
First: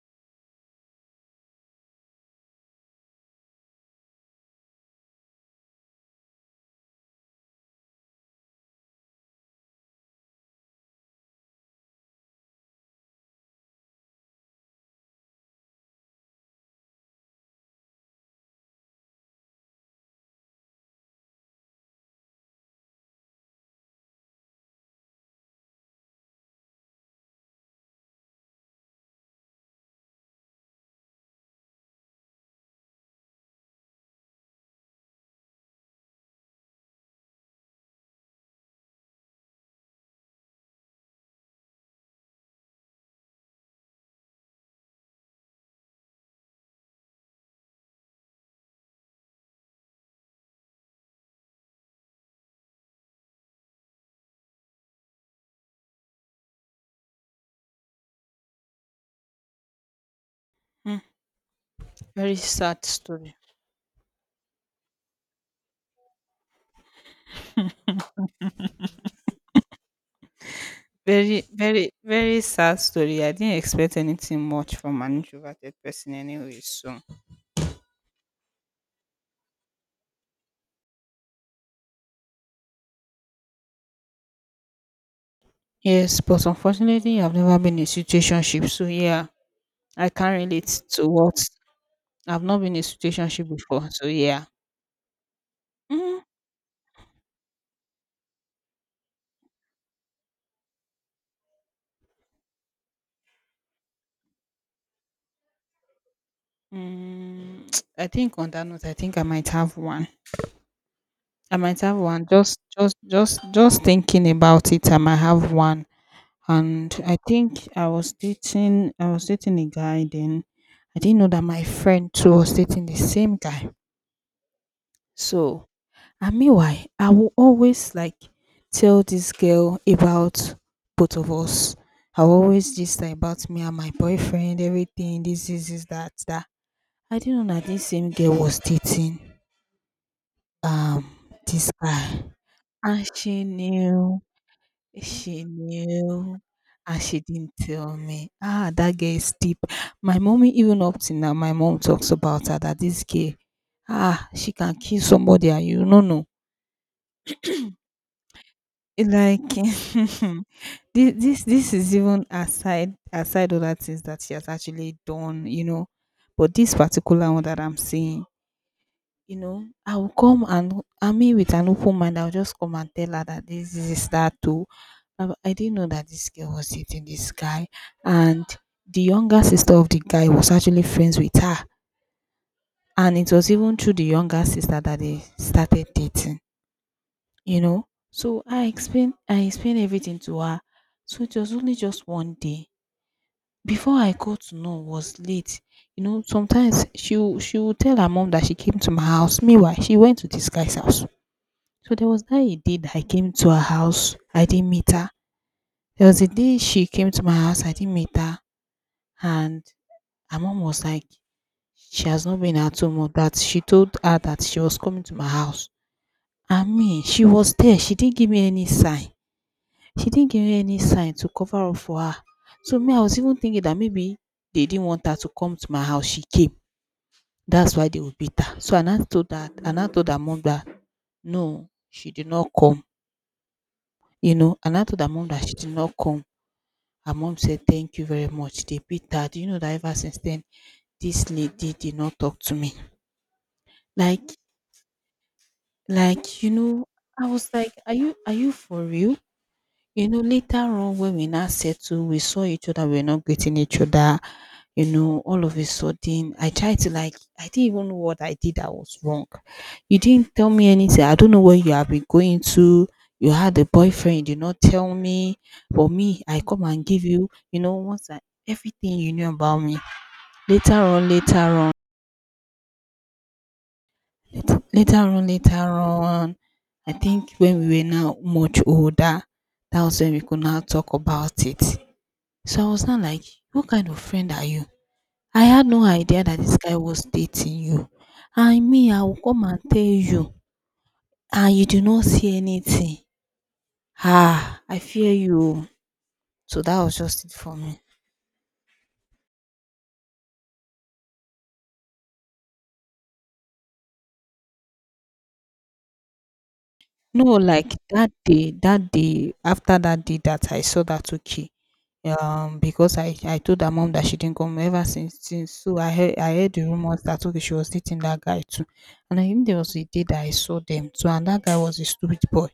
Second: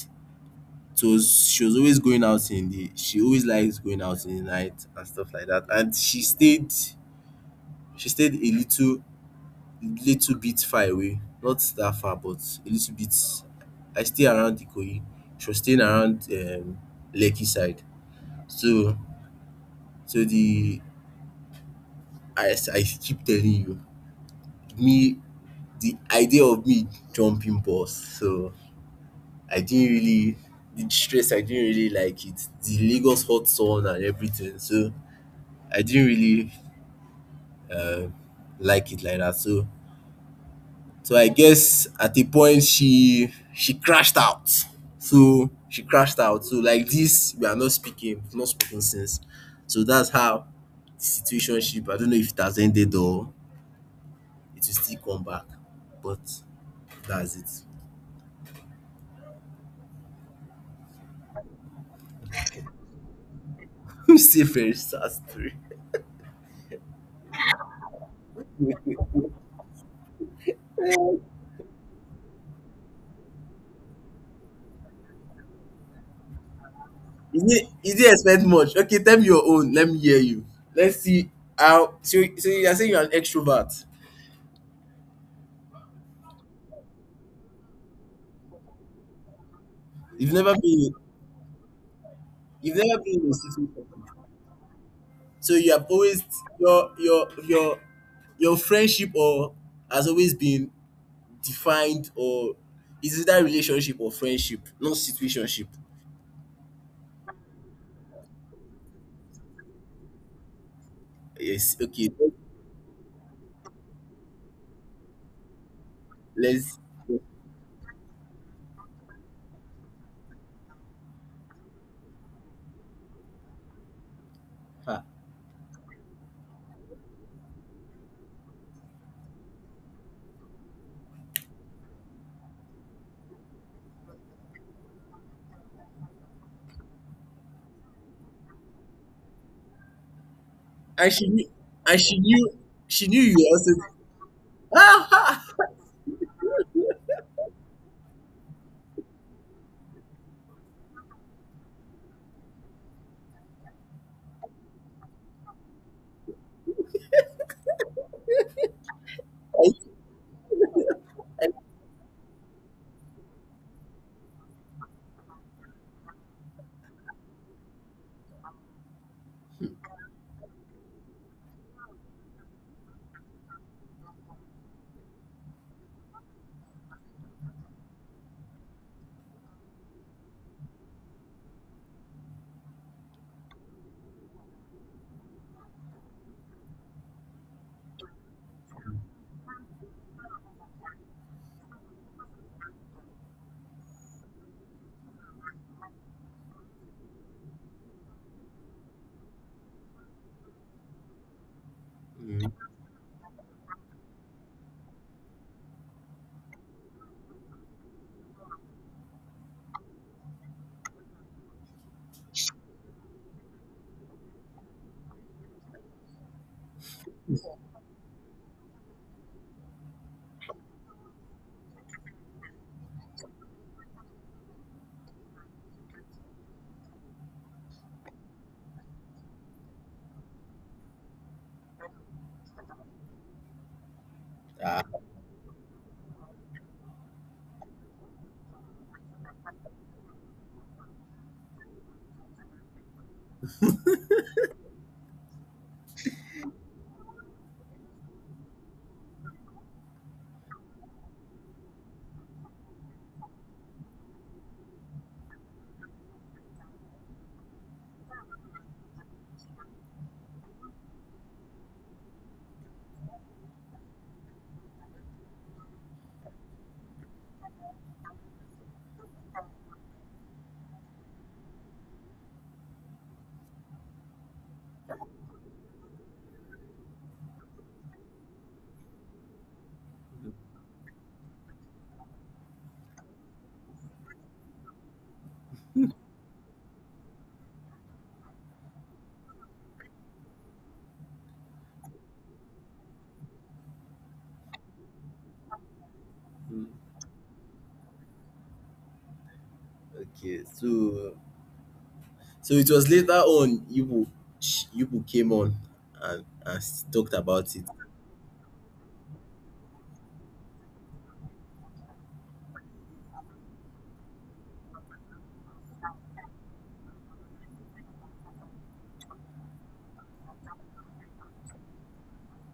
Speaker 1: so she was always going out in the, she always likes going out in the night and stuff like that. And she stayed a little bit far away, not that far, but a little bit. I stay around Ikoyi. She was staying around Lekki side. So so the, as I keep telling you, me the idea of me jumping bus. So I didn't really the stress. I didn't really like it. The Lagos hot sun and everything. So I didn't really um, like it like that. So I guess at a point she crashed out. So she crashed out. So like this, we are not speaking, we've not speaking since. So that's how the situationship. I don't know if it has ended or it will still come back. But that's it.
Speaker 2: Mm, very sad story.
Speaker 1: Still very sad story.
Speaker 2: Very sad story. I didn't expect anything much from an introverted person anyway, so.
Speaker 1: You didn't expect much. Okay, tell me your own. Let me hear you. Let's see how. So, you are saying you're an extrovert.
Speaker 2: Yes, but unfortunately, I've never been in a situationship, so yeah, I
Speaker 1: You've
Speaker 2: can't
Speaker 1: never
Speaker 2: relate
Speaker 1: been.
Speaker 2: to what. I've not been
Speaker 1: You've
Speaker 2: in a
Speaker 1: never been in a
Speaker 2: situationship
Speaker 1: situation.
Speaker 2: before, so yeah.
Speaker 1: So you have
Speaker 2: Mm,
Speaker 1: always your your friendship or has always been defined or is either relationship or friendship, not situationship.
Speaker 2: mm, I think on that note, I think I might have one. I
Speaker 1: Yes,
Speaker 2: might have
Speaker 1: okay.
Speaker 2: one. Just thinking about it, I might have one.
Speaker 1: Let's
Speaker 2: And I think I was dating a guy. Then I didn't know that my friend too was dating the same guy.
Speaker 1: ah.
Speaker 2: So and meanwhile, I will always like tell this girl about both of us. I will always just her about me and my boyfriend, everything, this, that, that. I didn't know that this same girl was dating um
Speaker 1: and she knew
Speaker 2: this
Speaker 1: and she
Speaker 2: guy.
Speaker 1: knew
Speaker 2: And
Speaker 1: she knew you were. Ah.
Speaker 2: she knew, and she didn't tell me. Ah, that girl is deep. My mommy, even up to now, my mom talks about her that this girl, ah, she can kill somebody and you no know. It like this is even aside other things that she has actually done, you know. But this particular one that I'm saying, you know, I will come and, I mean, with an open mind, I'll just come and tell her that this is that too. I didn't know that this girl was dating this guy. And the younger sister of the guy was actually friends with her, and it was even through the younger sister that they started dating. You know, so I explain everything to her. So it was only just one day before I got to know was late. You know, sometimes she would tell her mom that she came to my house, meanwhile she went to this guy's house. So there was that
Speaker 1: Mm,
Speaker 2: a day that I came to her house, I didn't meet her. There was a day she came to my house, I didn't meet her. And her mom was like, she has not been at home, or that she told her that she was coming to my house. I mean, she was there, she didn't give me any sign. She didn't give me any sign to cover up for her. So me, I was even thinking that maybe they didn't want her to come to my house. She came. That's why they would beat her. So and I told her mom that no, she did not come. You know, and
Speaker 1: ah,
Speaker 2: I told her mom that she did not come. Her mom said, thank you very much. They beat her. Do you know that ever since then, this lady did not talk to me. Like, like, you know, I was like, are you, are you for real? You know, later on when we now settled, we saw each other, we were not getting each other. You know, all of a sudden, I tried to like, I didn't even know what I did that was wrong. You didn't tell me anything. I don't know where you have been going to. You had a boyfriend, you did not tell me. For me, I come and give you, you know, once I, everything you knew about me. Later on, later on, lat- later on, later on, I think when we were now much older, that was when we could now talk about it. So I was not like, what kind of friend are you? I had no idea that this guy was dating you. And me, I will come and tell you. And you do not see anything. Ah, I fear you. O." So that was just it for me.
Speaker 1: okay. So it was later on Ibu sh- came on and talked
Speaker 2: No,
Speaker 1: about it.
Speaker 2: like that day, after that day that I saw that okay. Because I told her mom that she didn't come ever since. So I heard the rumors that okay, she was dating that guy too. And I think there was a day that I saw them too, and that guy was a stupid boy.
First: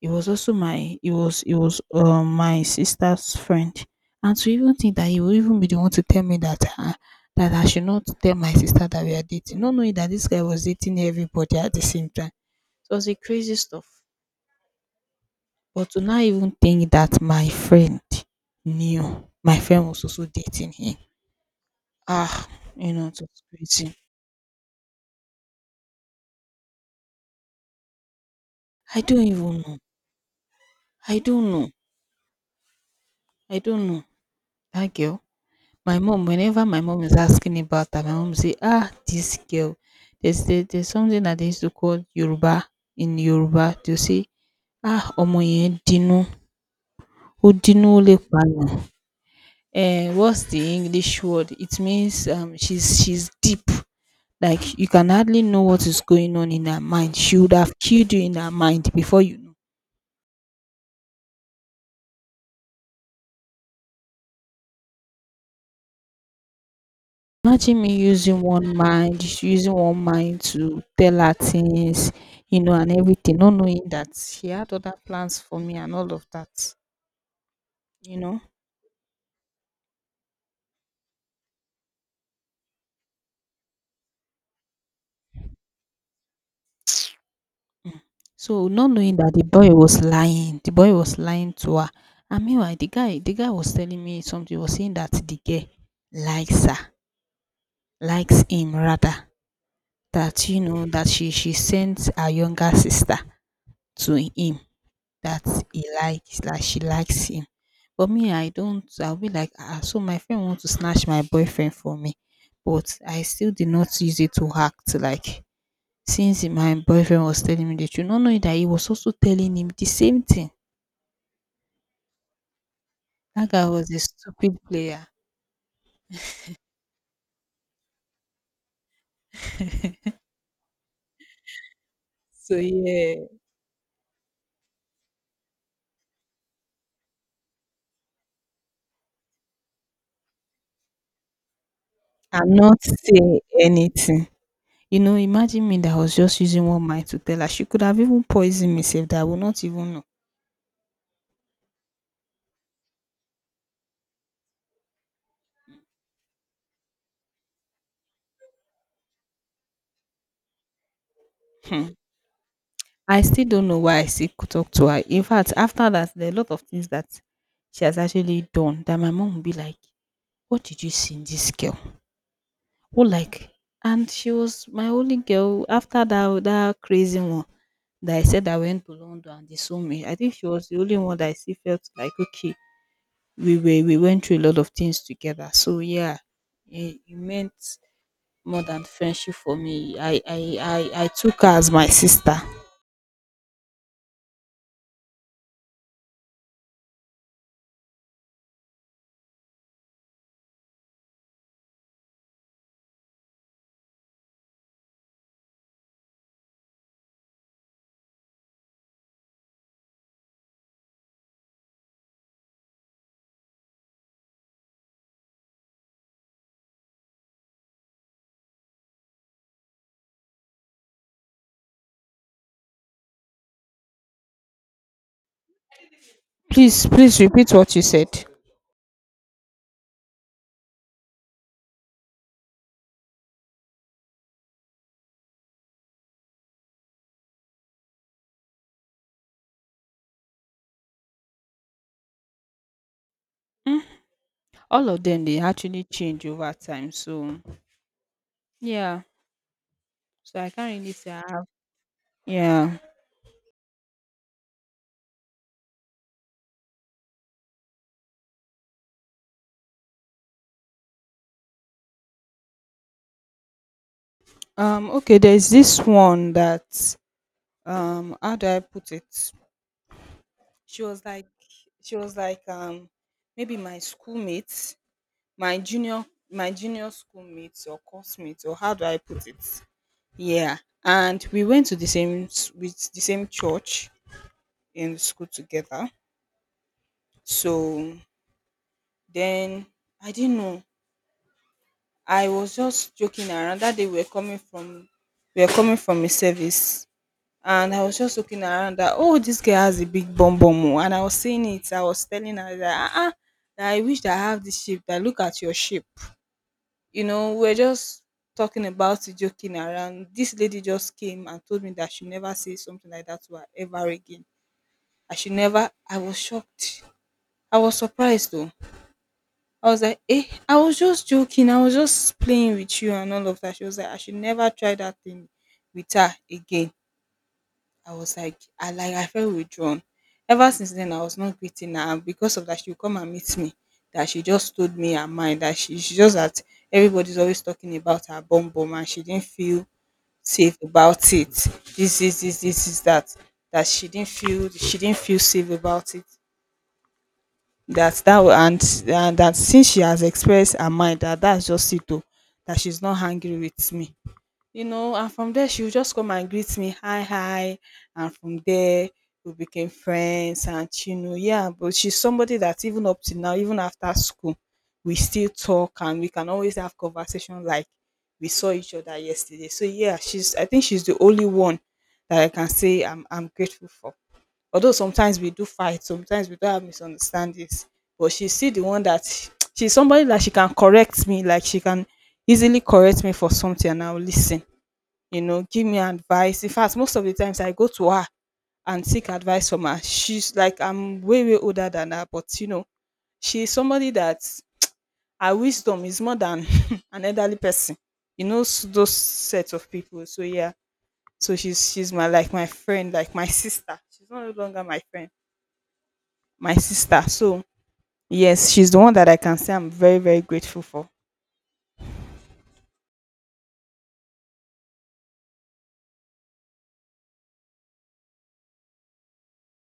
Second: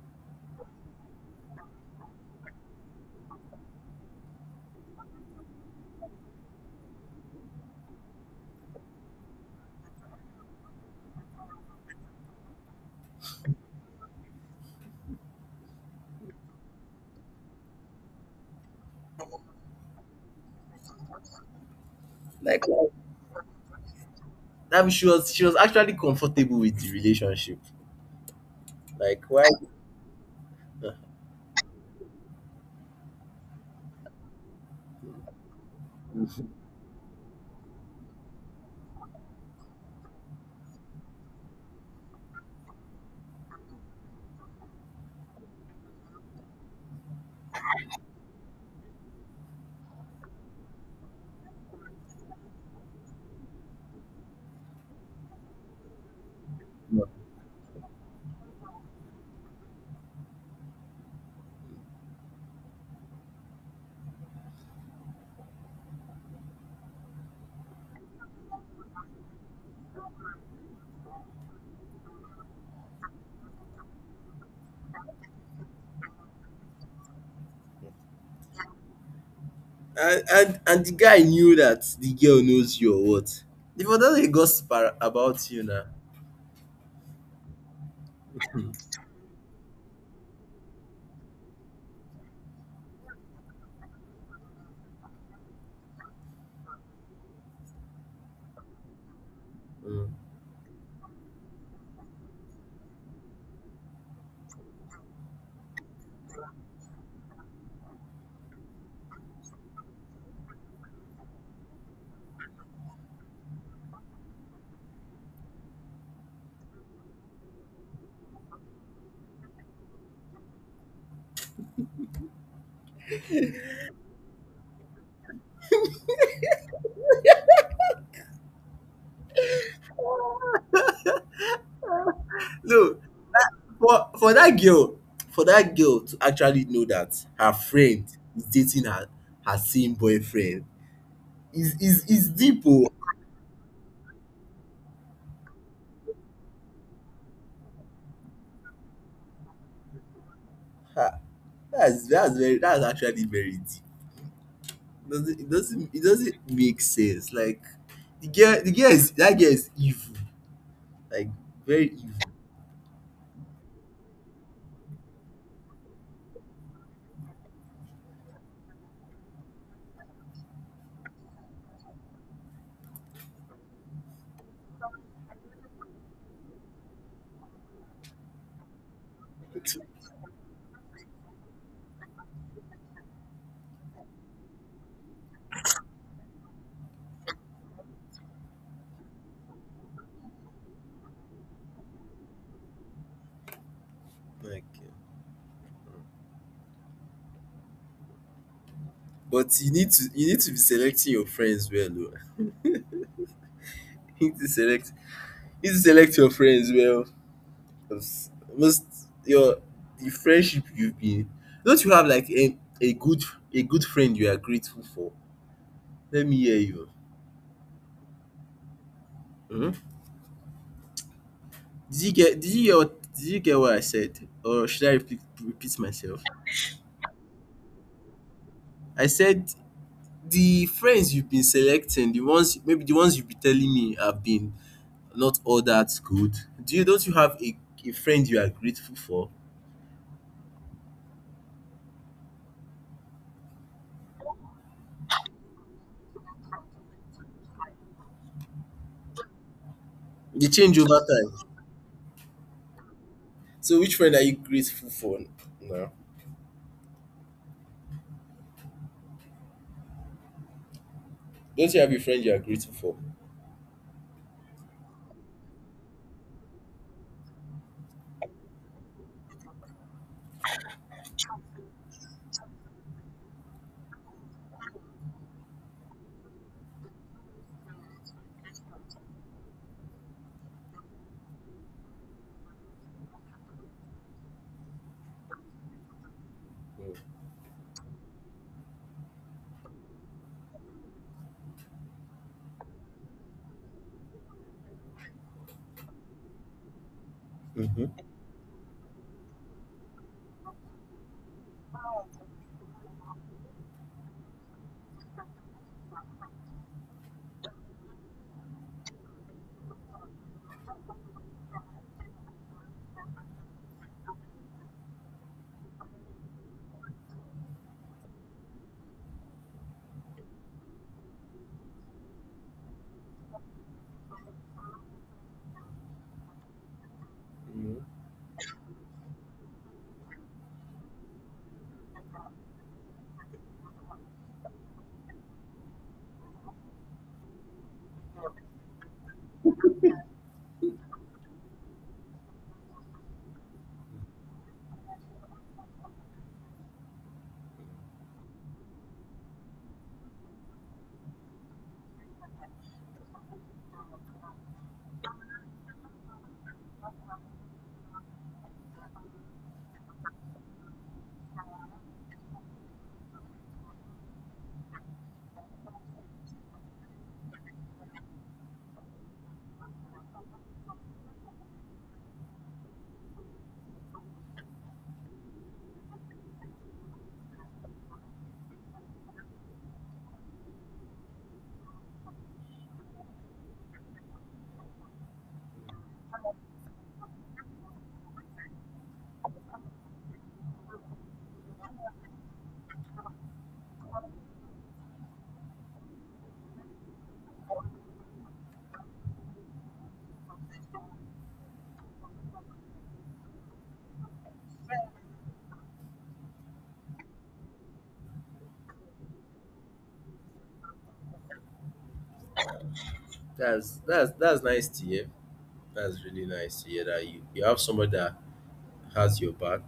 Speaker 2: It was also my. It was my sister's friend. And to even think that he will even be the one to tell me that that I should not tell my sister that we are dating, not knowing that this guy was dating everybody at the same time. It was the crazy stuff. But to not even think that my friend knew, my friend was also dating him. Ah, you know, it was crazy.
Speaker 1: That means she was actually comfortable with the relationship.
Speaker 2: I don't
Speaker 1: Like why.
Speaker 2: even know. I don't know. I don't know. That girl. My mom, whenever my mom is asking about her, my mom say, ah, this girl, there's something that they used to call Yoruba. In Yoruba they'll say, ah, ọmọ yẹn dinú, ó dinú ó lè pààyàn. Eh, what's the English word? It means, she's deep. Like, you can hardly know what is going on in her mind. She would have killed you in her mind before you know. Imagine me using one mind, just using one mind to tell her things, you know, and everything, not knowing that she had other plans for me and all of that, you know.
Speaker 1: And the guy knew that the girl knows you or what? If for that gossip about you now.
Speaker 2: Mm. So not knowing that the boy was lying, the boy was lying to her. And meanwhile, the guy was telling me something, was saying that the girl likes her, likes him rather.
Speaker 1: Mm.
Speaker 2: That you know that she sent her younger sister to him that he likes like she likes him. But me, I don't. I'll be like, ah, so my friend wants to snatch my boyfriend from me, but I still did not use it to act like, since my boyfriend was telling me the truth, not knowing that he was also telling him the same thing. That guy was a stupid player. So
Speaker 1: No,
Speaker 2: yeah,
Speaker 1: for that girl, for that girl to actually know that her friend is dating her her same boyfriend is
Speaker 2: I'm
Speaker 1: deep.
Speaker 2: not
Speaker 1: Oh,
Speaker 2: saying anything. Imagine me, that I was just using one mind to tell her. She could have even poisoned me sef, that I would not even know.
Speaker 1: ah, that's very, that's actually very deep. It doesn't, it doesn't make sense? Like the girl is that girl is evil, like very
Speaker 2: Hmm.
Speaker 1: evil.
Speaker 2: I still don't know why talk to her. In fact, after that, there are a lot of things that she has actually done that my mom will be like, "What did you see in this girl? What like?" And she was my only girl after that, that crazy one that I said I went to London and they saw me. I think she was the only one that I still felt like, okay, we went through a lot of things together. So yeah, it meant more than friendship for me. I took her as my sister.
Speaker 1: Like, but you need to, you need to be selecting your friends well, oh. You need to select, you need to select your friends well, cause most your the friendship you've been, don't you have like a good, a good friend you are grateful for? Let me hear you. um Did you get, did you hear what, did you get what I said, or should I repeat myself?
Speaker 2: Please, please repeat what you said.
Speaker 1: I said the friends you've been selecting, the ones maybe the ones you've been telling me have been not all that good. Do you, don't you have a friend you are grateful for?
Speaker 2: Mm, all of them, they actually change over time. So yeah. So
Speaker 1: They
Speaker 2: I
Speaker 1: change
Speaker 2: can't really
Speaker 1: over
Speaker 2: say I
Speaker 1: time.
Speaker 2: have. Yeah.
Speaker 1: So which friend are you grateful for now? Don't you have a friend you are grateful for?
Speaker 2: Okay, there's this one that, how do I put it? She was like she was like, maybe my schoolmates, my junior my junior schoolmates, or coursemates, or how do I put it? Yeah, and we went to the same s- with the same church in school together.
Speaker 1: Mm.
Speaker 2: So then I didn't know. I was just joking around that day. We were coming from a service, and I
Speaker 1: Mm-hmm.
Speaker 2: was just looking around that, "Oh, this girl has a big bum bum, oh," and I was saying it. I was telling her that, ah, ah, that I wish that I have this shape. That, look at your shape. You know, we're just talking about it, joking around. This lady just came and told me that she never say something like that to her ever again. I should never. I was shocked. I was surprised though. I was like, eh, I was just joking. I was just playing with you and all of that. She was like, I should never try that thing with her again. I was like, I felt withdrawn. Ever since then, I was not greeting her. And because of that, she would come and meet me. That she just told me her mind. That she just that everybody's always talking about her bum bum and she didn't feel safe about it. This is that. That she didn't feel safe about it, that that wa- and that since she has expressed her mind, that that's just it o, that she's not angry with me. You know, and from there she will just come and greet me, hi hi, and from there we became friends. And, you know, yeah, but she's somebody that even up to now, even after school, we still talk, and we can always have conversation. Like, we saw each other yesterday. So yeah, she's, I think she's the only one that I can say I'm grateful for. Although sometimes we do fight, sometimes we do have misunderstandings, but she's still the one that she's somebody that she can correct me. Like, she can easily correct me for something and I'll listen, you know, give me advice. In fact, most of the times I go to her and seek advice from her. She's like, I'm way, way older than her, but you know, she's somebody that her wisdom is more than an elderly person. You know, those sets of people. So yeah. So she's my, like my friend, like my sister. She's no longer my friend. My sister. So yes, she's the one that I can say I'm very, very grateful for.
Speaker 1: That's nice to hear. That's really nice to hear that you have somebody that has your back,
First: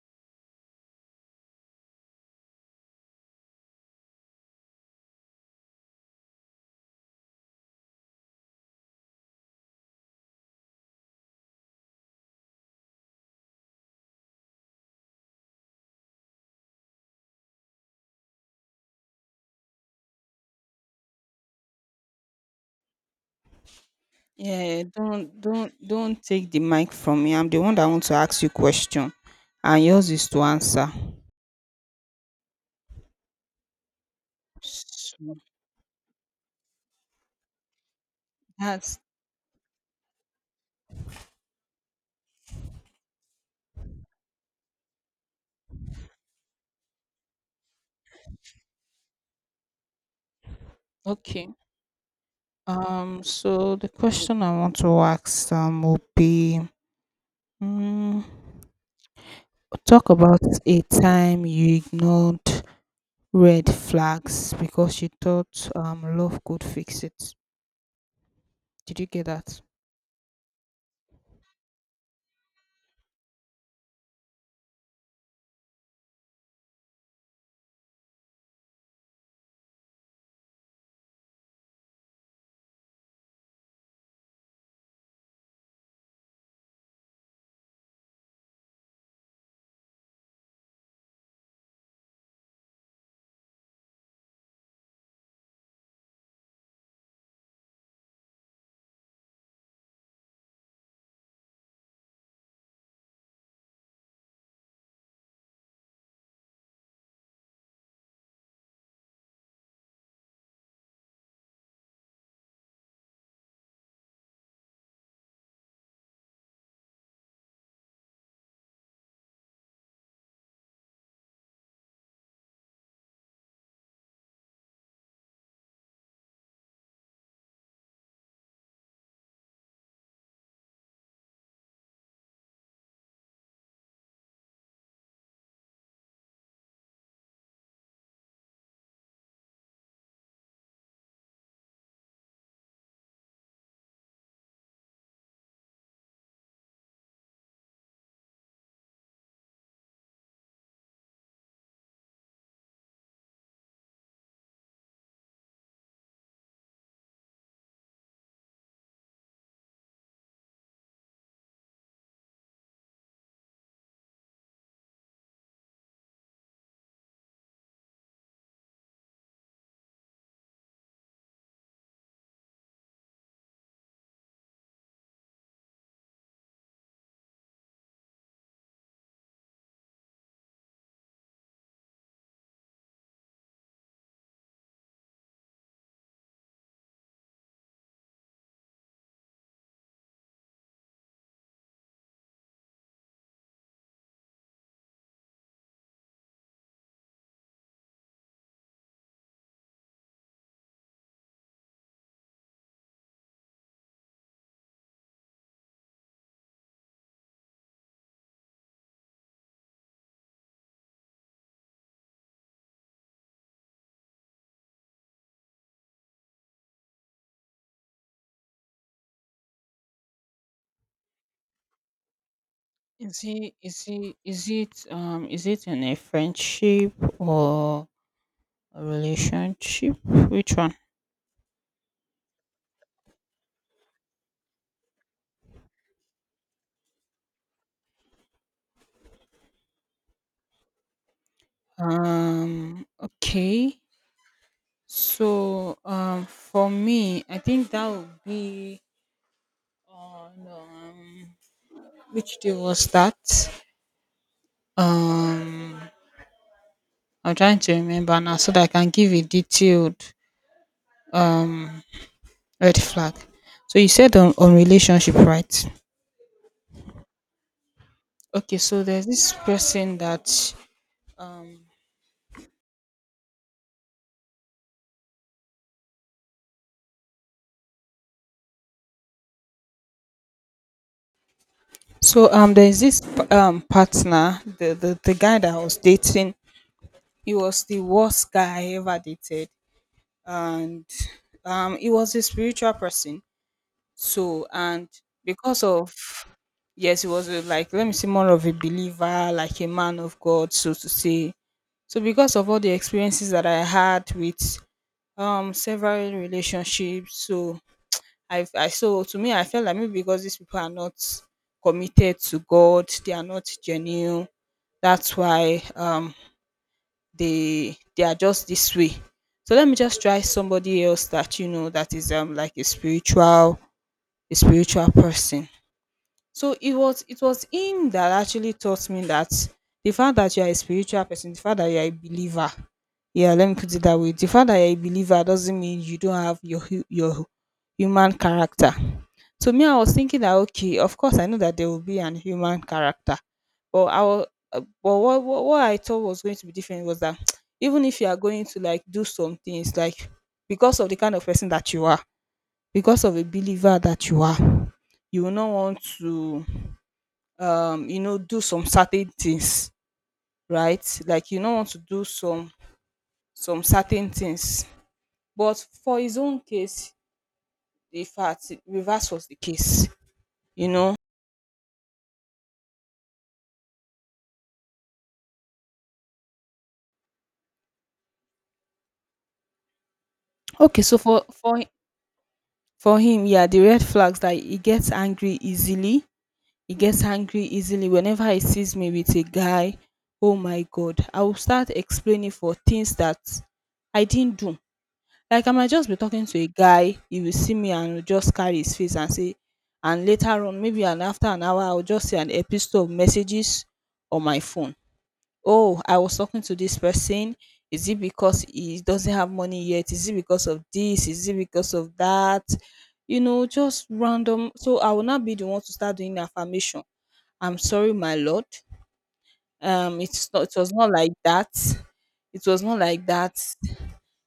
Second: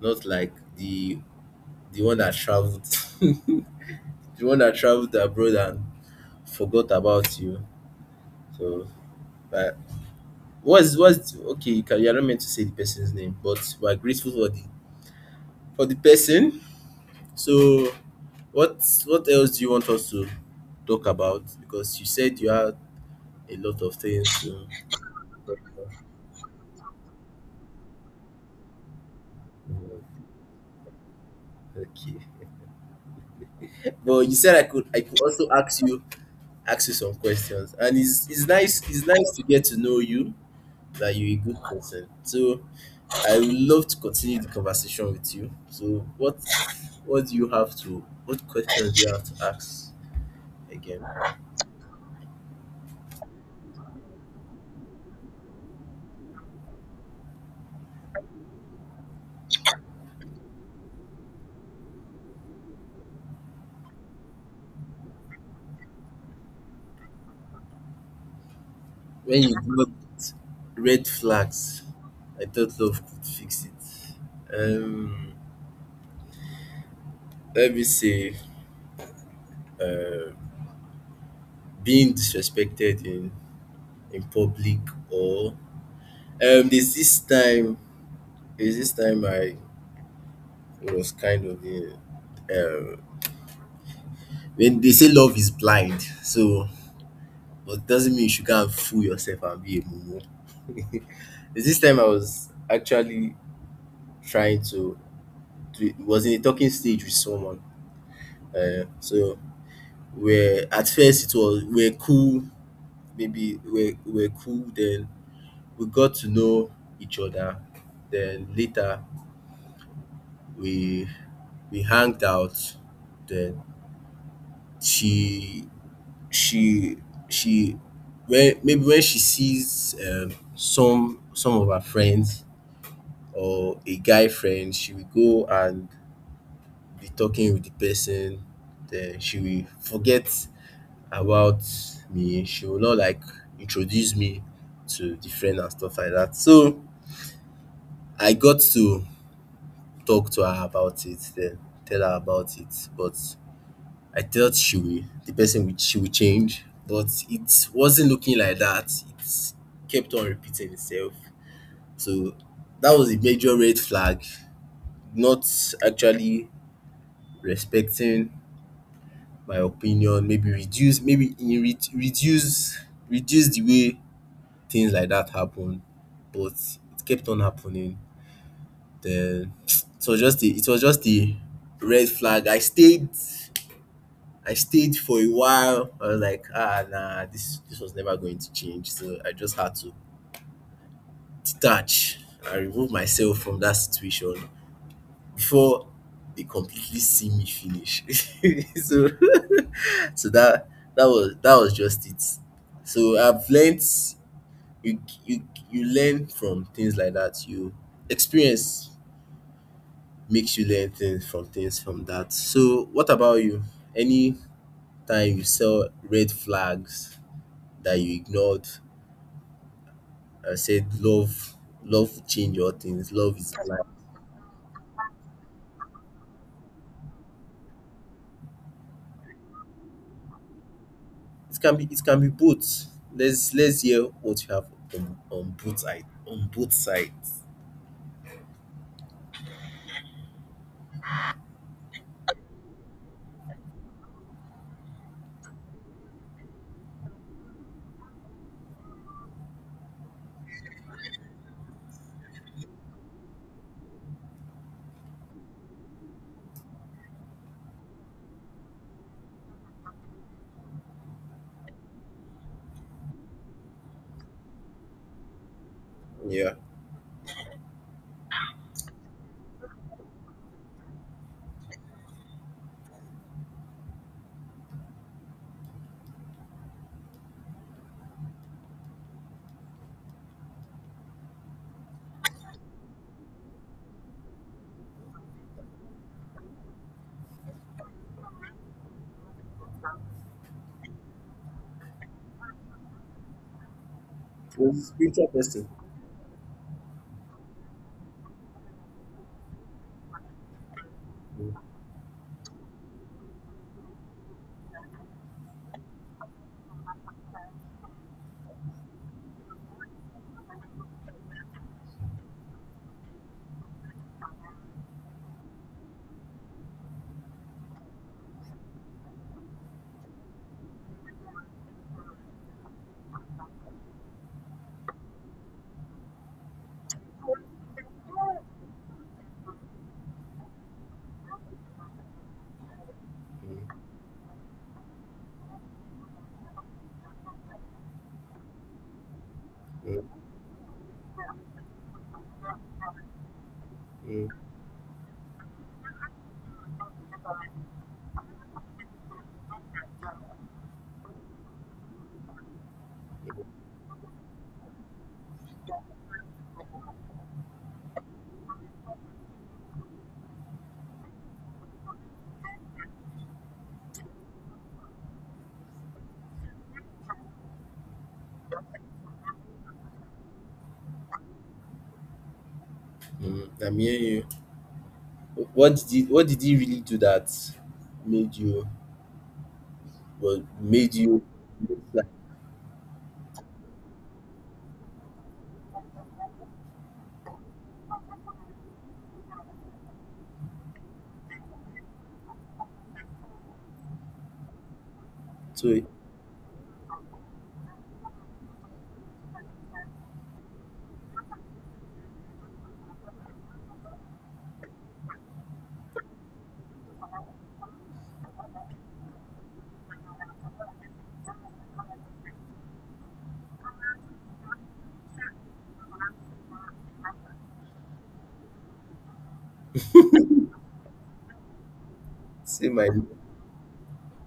Speaker 1: not like the one that traveled, the one that traveled abroad and forgot about you. So, but what's okay? You can, you're not meant to say the person's name, but we're grateful for the person. So, what else do you want us to talk about because you said you had a lot of things to
Speaker 2: Yeah,
Speaker 1: talk about.
Speaker 2: don't take the mic from me. I'm the one that want to ask you question and yours
Speaker 1: Mm,
Speaker 2: is to answer.
Speaker 1: okay. But you said I could, I could
Speaker 2: So
Speaker 1: also ask you, ask you some questions. And it's it's nice
Speaker 2: that's
Speaker 1: it's nice to get to know you that you're a good person. So I would love to continue the conversation with you. So what do you have to, what questions do you have to ask again?
Speaker 2: okay. So the question I want to ask will be, mm, talk about a time you ignored red flags because you thought love could fix it. Did you get
Speaker 1: When you
Speaker 2: that?
Speaker 1: got red flags, I thought love could fix it. Um, let me see. Um, being disrespected in public or, um, there's this time I was kind of in, um, when they say love is blind, so but doesn't mean you should go and fool yourself and be a mumu. There's this time I was actually trying to, it was in a talking stage with someone. So we're at first, it was, we're cool, maybe we're cool, then we got to know each other, then later we we hanged out, then she she she when maybe when she sees some of her friends or a guy friend, she will go and be talking with the person, then she will forget about me, she will not like introduce me to the friend and stuff like that. So I got to talk to her about it, then tell her about it, but I thought she will, the person would, she would change, but it wasn't looking like that. It kept on repeating itself. So that was a major red flag. Not actually respecting my opinion. Maybe reduce, maybe in reduce, reduce the way things like that happen. But it kept on happening. Then it was just a, it was just a red flag. I stayed for a while. I was like, ah, nah, this was never going to change. So I just had to detach and remove myself from that situation before they completely see me finish. So, so that that was just it. So I've learned, you you learn from things like that. You, experience makes you learn things from that. So what about you? Any time you saw red flags that you ignored and said love, love will change all things.
Speaker 2: Is
Speaker 1: Love
Speaker 2: he?
Speaker 1: is
Speaker 2: Is
Speaker 1: blind.
Speaker 2: he? Is it in a friendship or a relationship? Which one?
Speaker 1: It can be, both. Let's hear what you have on both sides, on both sides.
Speaker 2: Okay. So for me, I think that would be on, which day was that? Um I'm trying to remember now so that I can give a detailed um red flag. So you said on relationship, right?
Speaker 1: Yeah.
Speaker 2: Okay, so there's this person that, um so, there's this partner, the guy that I was dating. He was the worst guy I ever dated, and, he was a spiritual person. So,
Speaker 1: You're a
Speaker 2: and
Speaker 1: spiritual
Speaker 2: because
Speaker 1: person.
Speaker 2: of, yes, he was a, like, let me see, more of a believer, like a man of God, so to say. So because of all the experiences that I had with several relationships, so I so to me I felt like maybe because these people are not committed to God, they are not genuine. That's why they are just this way. So let me just try somebody else that, you know, that is like a spiritual person. So it was, him that actually taught me that the fact that you are a spiritual person, the fact that you are a believer, yeah, let me put it that way. The fact that you're a believer doesn't mean you don't have your human character. To me, I was
Speaker 1: mm,
Speaker 2: thinking that, okay, of course, I know that there will be an human character, but I was,
Speaker 1: mm,
Speaker 2: but what I thought was going to be different was that, even if you are going to like do some things, like, because of the kind of person that you are, because of a believer that you are, you will not want to, you know, do some certain things, right? Like, you don't want to do some certain things. But for his own case, the fact reverse was the case, you know.
Speaker 1: I'm hearing you. What did he, what did he really do that made you, well,
Speaker 2: Okay,
Speaker 1: made
Speaker 2: so
Speaker 1: you,
Speaker 2: for
Speaker 1: like,
Speaker 2: for him, yeah, the red flags that he gets angry easily. He gets angry easily whenever he sees me with a guy. Oh my god, I will start explaining for things that I didn't do. Like, I might
Speaker 1: so
Speaker 2: just be talking to a guy, he will see me and will just carry his face and say, and later on, maybe and after an hour, I'll just see an epistle of messages on my phone. Oh, I was talking to this person. Is it because he doesn't have money yet? Is it because of this? Is it because of that? You know, just random. So I will not be the one to start doing affirmation. I'm sorry, my lord. It's not. It was not like that. It was
Speaker 1: say
Speaker 2: not
Speaker 1: my
Speaker 2: like
Speaker 1: name?
Speaker 2: that.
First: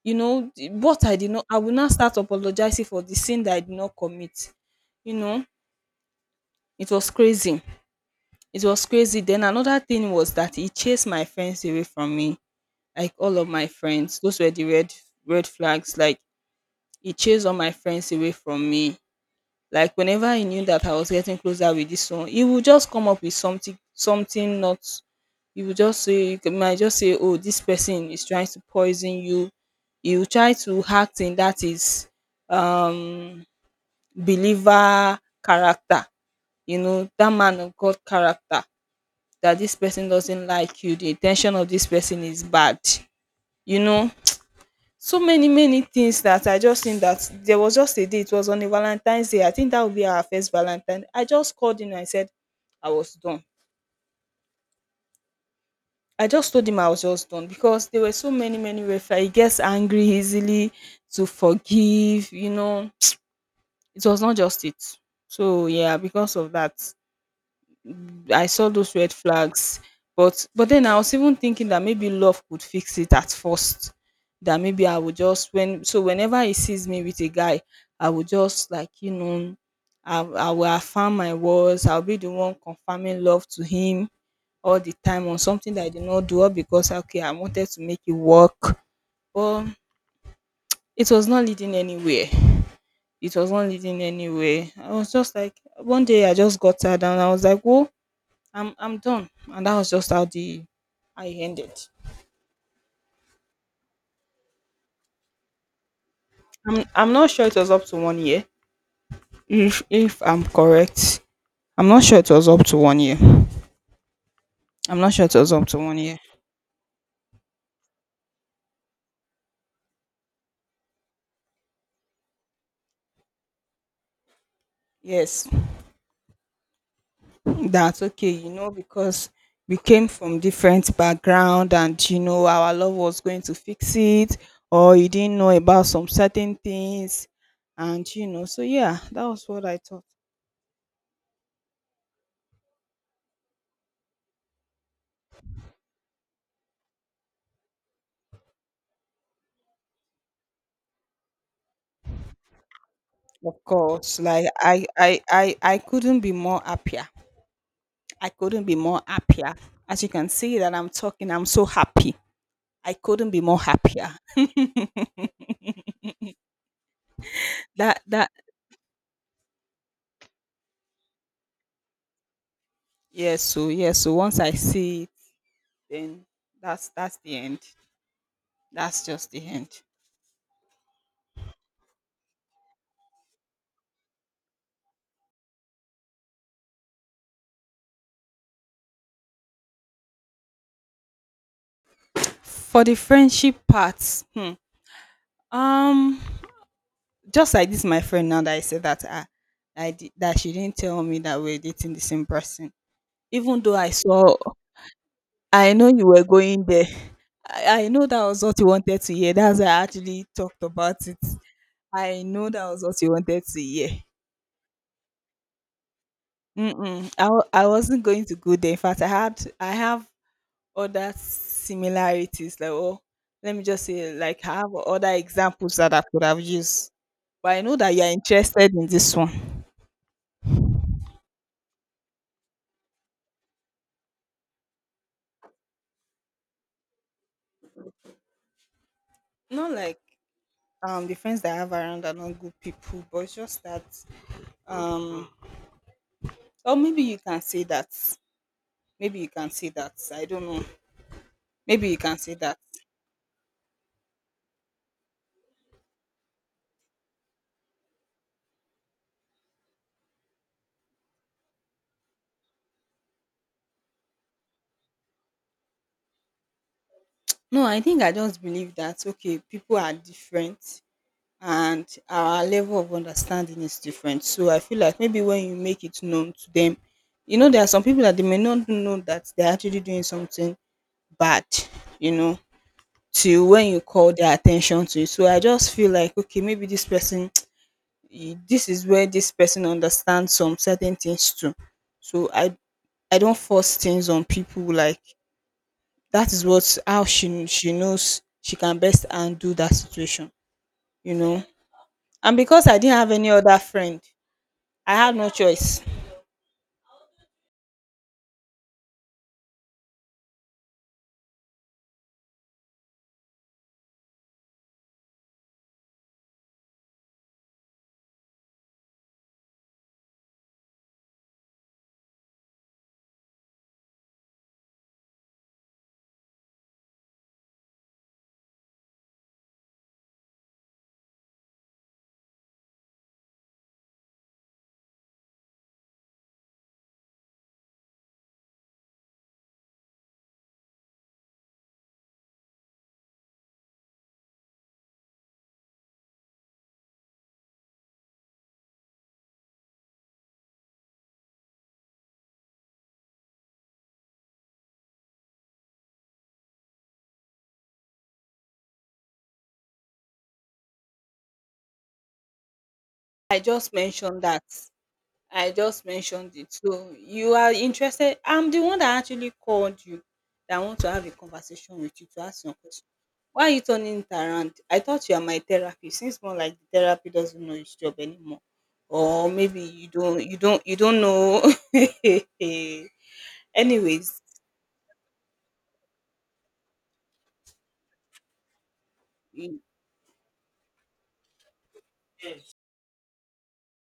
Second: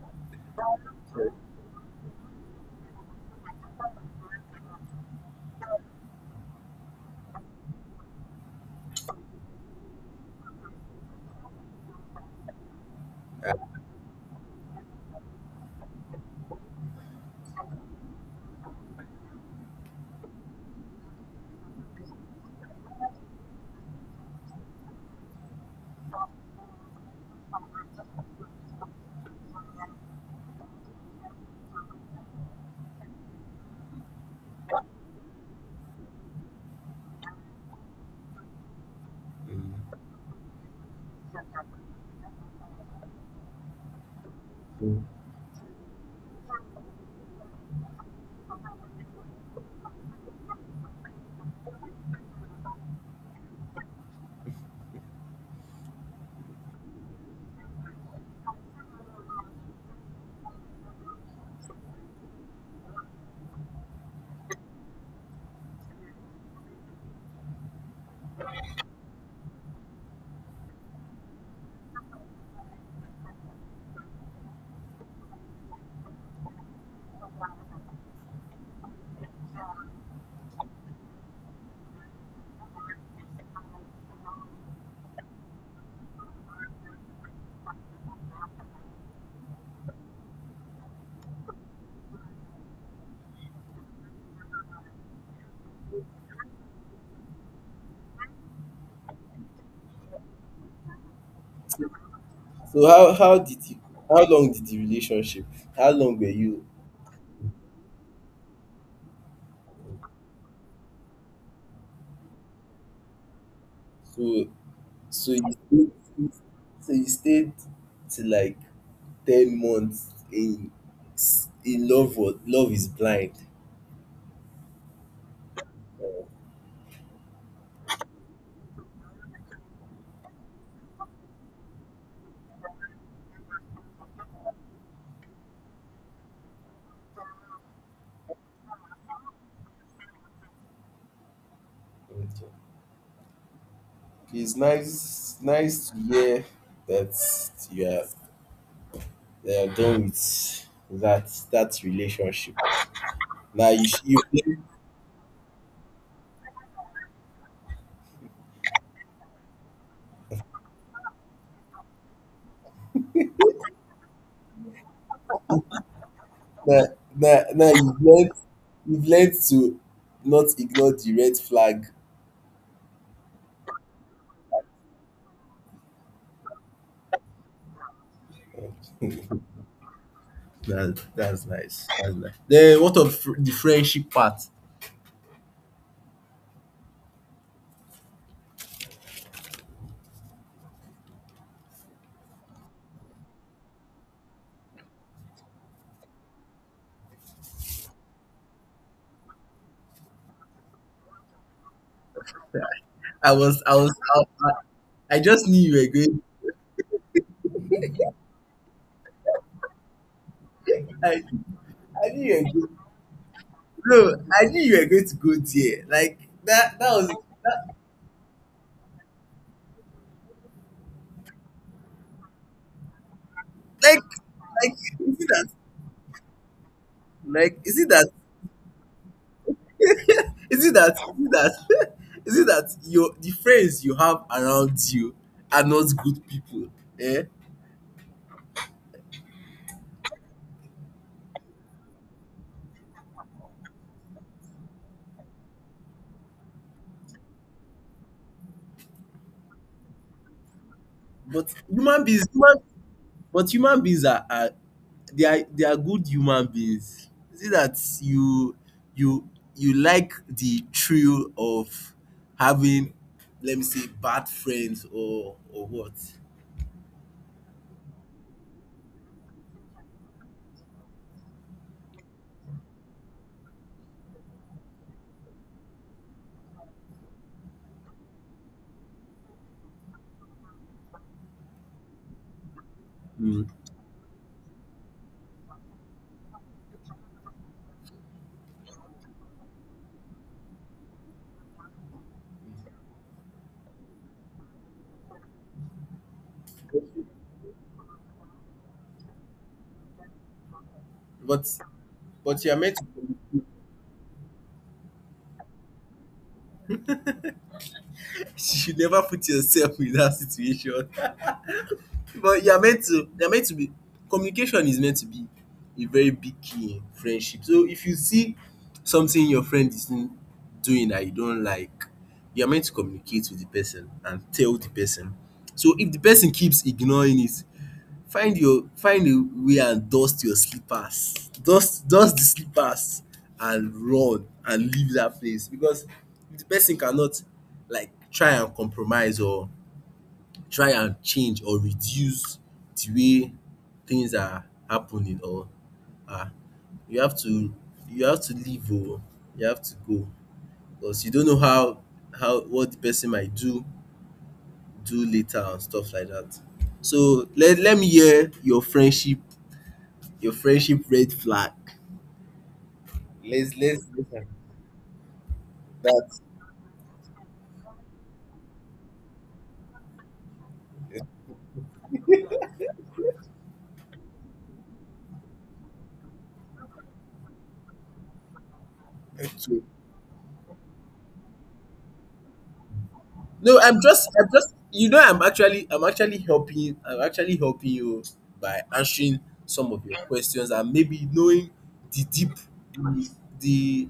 Speaker 2: You know, what I did not. I will not start apologizing for the sin that I did not commit. You know, it was crazy. It was crazy. Then another thing was that he chased my friends away from me, like all of my
Speaker 1: Ah.
Speaker 2: friends. Those were the red flags. Like, he chased all my friends away from me. Like, whenever he knew that I was getting closer with this one, he would just come up with something. Not, he would just say, he might just say, oh, this person is trying to poison you. He will try to act in that his um believer character, you know, that man of god character, that this
Speaker 1: mm,
Speaker 2: person doesn't like you, the intention of this person is bad, you know.
Speaker 1: mm.
Speaker 2: So many many things that I just think that there was just a day. It was on a Valentine's Day. I think that would be our first Valentine. I just called him and I said I was done. I just told him I was just done because there were so many many red flags. He gets angry easily to forgive. You know, it was not just it. So yeah, because of that, I saw those red flags, but then I was even thinking that maybe love could fix it at first. That maybe I would just, when, so whenever he sees me with a guy, I would just, like, you know, I will affirm my words. I'll be the one confirming love to him all the time on something that I did not do, all because, okay, I wanted to make it work. But it was not leading anywhere. It was not leading anywhere. I was just like one day I just got tired and I was like, "Whoa, I'm done." And that was just how the I ended.
Speaker 1: So how did you how long did the relationship, how long were you,
Speaker 2: I'm not sure it was up to one year. If I'm correct. I'm not sure it was up to one year.
Speaker 1: so,
Speaker 2: I'm not sure
Speaker 1: so
Speaker 2: it
Speaker 1: you
Speaker 2: was up to
Speaker 1: stayed,
Speaker 2: one year.
Speaker 1: so you stayed to like 10 months in love. What, love is blind.
Speaker 2: Yes. That's okay, you know, because we came from different background, and you know our love was going to fix it, or you didn't know about some certain things, and you know, so yeah, that was what I thought.
Speaker 1: It's nice, nice to hear that you are, that you're done with that relationship.
Speaker 2: Of
Speaker 1: Now you you,
Speaker 2: course, like I couldn't be more happier. I couldn't be more happier. As you can see that I'm talking, I'm so happy. I couldn't be more happier.
Speaker 1: now, now you've
Speaker 2: That
Speaker 1: learned,
Speaker 2: that
Speaker 1: you've learned to not ignore the red flag.
Speaker 2: Yes, so yes, so once I see it, then that's the end. That's just the end.
Speaker 1: That's nice. That's nice. Then what of the friendship part?
Speaker 2: For the friendship part, hmm, um, just like this, my friend now that I said that that she didn't tell me that we're dating the same person,
Speaker 1: I
Speaker 2: even
Speaker 1: was I
Speaker 2: though I
Speaker 1: was
Speaker 2: saw.
Speaker 1: I, I just knew
Speaker 2: I
Speaker 1: you were
Speaker 2: know you
Speaker 1: going.
Speaker 2: were going there. I know that was what you wanted to hear. That's why I actually talked about it.
Speaker 1: I, I
Speaker 2: I
Speaker 1: knew you
Speaker 2: know
Speaker 1: were
Speaker 2: that
Speaker 1: going.
Speaker 2: was what you wanted to hear.
Speaker 1: No, I knew you were going to go there. Like that. That was
Speaker 2: Mm-mm. I wasn't going to go there. In fact, I have other similarities. Like, oh, let me just
Speaker 1: like,
Speaker 2: say, like, I have other
Speaker 1: is it that?
Speaker 2: examples that I could have used. But
Speaker 1: Like
Speaker 2: I know
Speaker 1: is it
Speaker 2: that you're
Speaker 1: that?
Speaker 2: interested in this one.
Speaker 1: Is it that? Is it that? is it that your the friends you have around you are not good people? Eh?
Speaker 2: Not like the friends that I have around are not good people, but it's just that um or maybe you can say that. Maybe you can say that. I don't know.
Speaker 1: But
Speaker 2: Maybe you
Speaker 1: human
Speaker 2: can
Speaker 1: beings,
Speaker 2: say that.
Speaker 1: but human beings are they, are good human beings. Is it that you, you you like the thrill of having, let me say, bad friends, or, what?
Speaker 2: No, I think I just believe that okay, people are different, and our level of understanding is different. So I feel like maybe when you make it known to them, you know, there are some people that they may not know that they're actually doing something bad, you know, till
Speaker 1: Mm.
Speaker 2: when you call their attention to it. So I just feel like, okay, maybe this person, eh, this is where this person understands some certain things too. So I don't force things on people. Like that is what how she knows she can best undo that situation, you know.
Speaker 1: But,
Speaker 2: And
Speaker 1: you are
Speaker 2: because
Speaker 1: meant
Speaker 2: I didn't have any
Speaker 1: to—
Speaker 2: other friend, I had no choice.
Speaker 1: you should never put yourself in that situation. But you are meant to, they are meant to be communication is meant to be a very big key in friendship. So if you see something your friend is doing that you don't like, you are meant to communicate with the person and tell the person. So if the person keeps ignoring it, find your, find a way and dust your slippers. Dust, dust the slippers and run and leave that place, because if the person cannot, like, try and compromise, or try and change or reduce the way things are happening, or, ah, you have to, leave, oh, you have to go, because you don't know how, what the person might do, later and stuff like that. So let me hear your friendship, your friendship red flag.
Speaker 2: I
Speaker 1: let's
Speaker 2: just
Speaker 1: let's look
Speaker 2: mentioned
Speaker 1: at
Speaker 2: that. I just
Speaker 1: that.
Speaker 2: mentioned it. So you are interested. I'm the one that actually called you that I want to have a conversation with you to ask some questions. Why are you turning it around? I thought you are my therapist. Seems more like the therapy doesn't know his job anymore. Or maybe
Speaker 1: Okay.
Speaker 2: you don't know.
Speaker 1: No,
Speaker 2: Anyways.
Speaker 1: you know, I'm actually helping, I'm actually helping you by answering some of your questions and maybe knowing the deep, the, the,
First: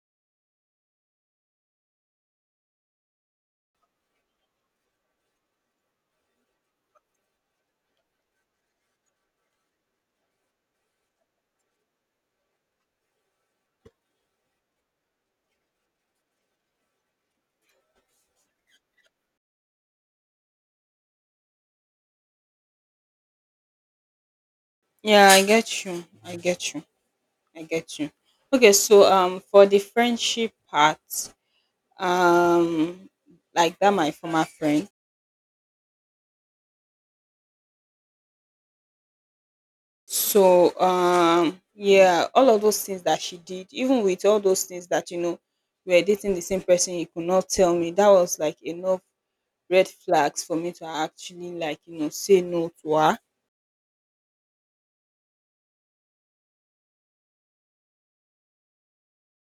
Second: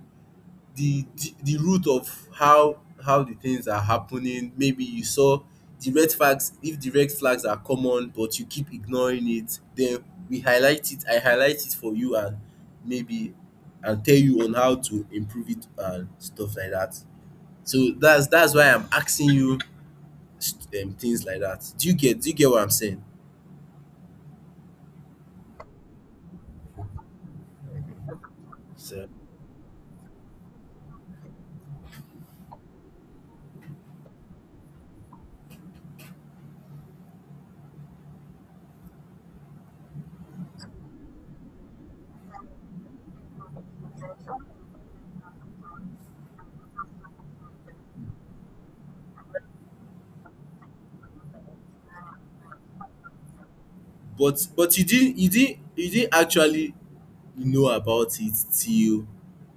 Speaker 1: the root of how the things are happening. Maybe you saw the red flags. If the red flags are common, but you keep ignoring it, then we highlight it, I highlight it for you, and maybe, and tell you on how to improve it and stuff like that. So that's why I'm asking you things like that. Do you get, what I'm saying?
Speaker 2: Yeah, I get you. I get you. I get you. Okay,
Speaker 1: So,
Speaker 2: so for the friendship part, um like that my former friend, so yeah, all of those things that she did, even with all those things that you know we were dating the same person, you could not tell me, that was like enough red flags for me to actually like, you know, say no to her.
Speaker 1: but you didn't actually know about it till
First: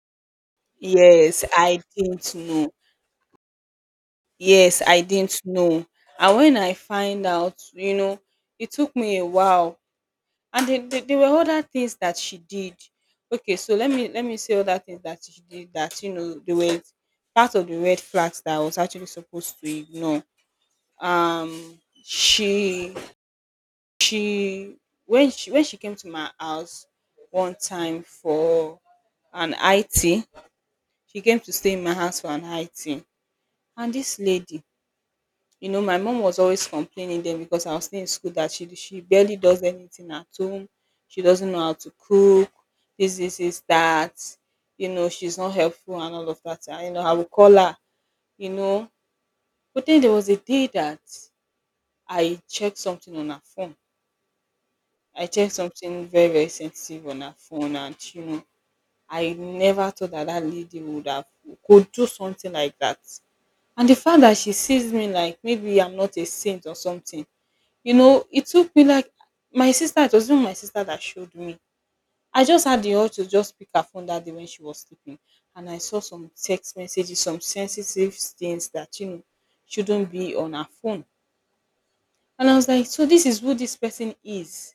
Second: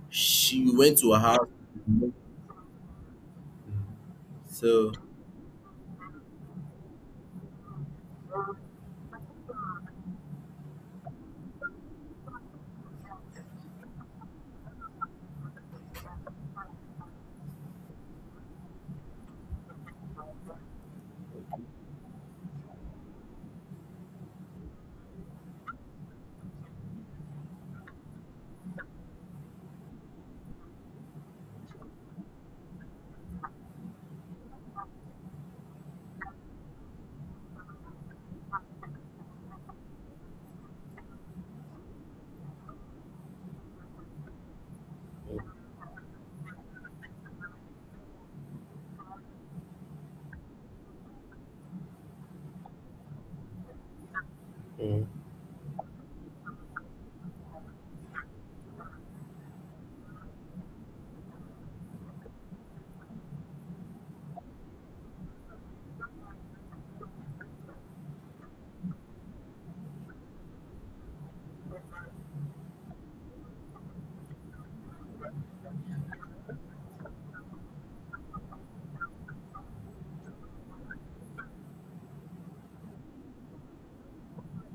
Speaker 1: she went to her
Speaker 2: Yes,
Speaker 1: house.
Speaker 2: I didn't know. Yes,
Speaker 1: So.
Speaker 2: I didn't know. And when I find out, you know, it took me a while, and there were other things that she did. Okay, so let me say other things that she did that, you know, they were part of the red flags that I was actually supposed to ignore. Um she she When she came to my house one time for an it, she came to stay in my house for an it. And this lady, you know, my mom was always complaining then because I was still in school that she barely does anything at home. She doesn't know how to cook. Is that. You know, she's not helpful and all of that. I, you know, I would call her, you know. But then there was a day that I checked something on her phone.
Speaker 1: Mm.
Speaker 2: I checked something very, very sensitive on her phone. And, you know, I never thought that that lady would have, could do something like that. And the fact that she sees me like maybe I'm not a saint or something. You know, it took me like my sister it was even my sister that showed me. I just had the urge to just pick her phone that day when she was sleeping, and I saw some text messages, some sensitive things that, you know, shouldn't be on her phone. And I was like, so this is who this person is,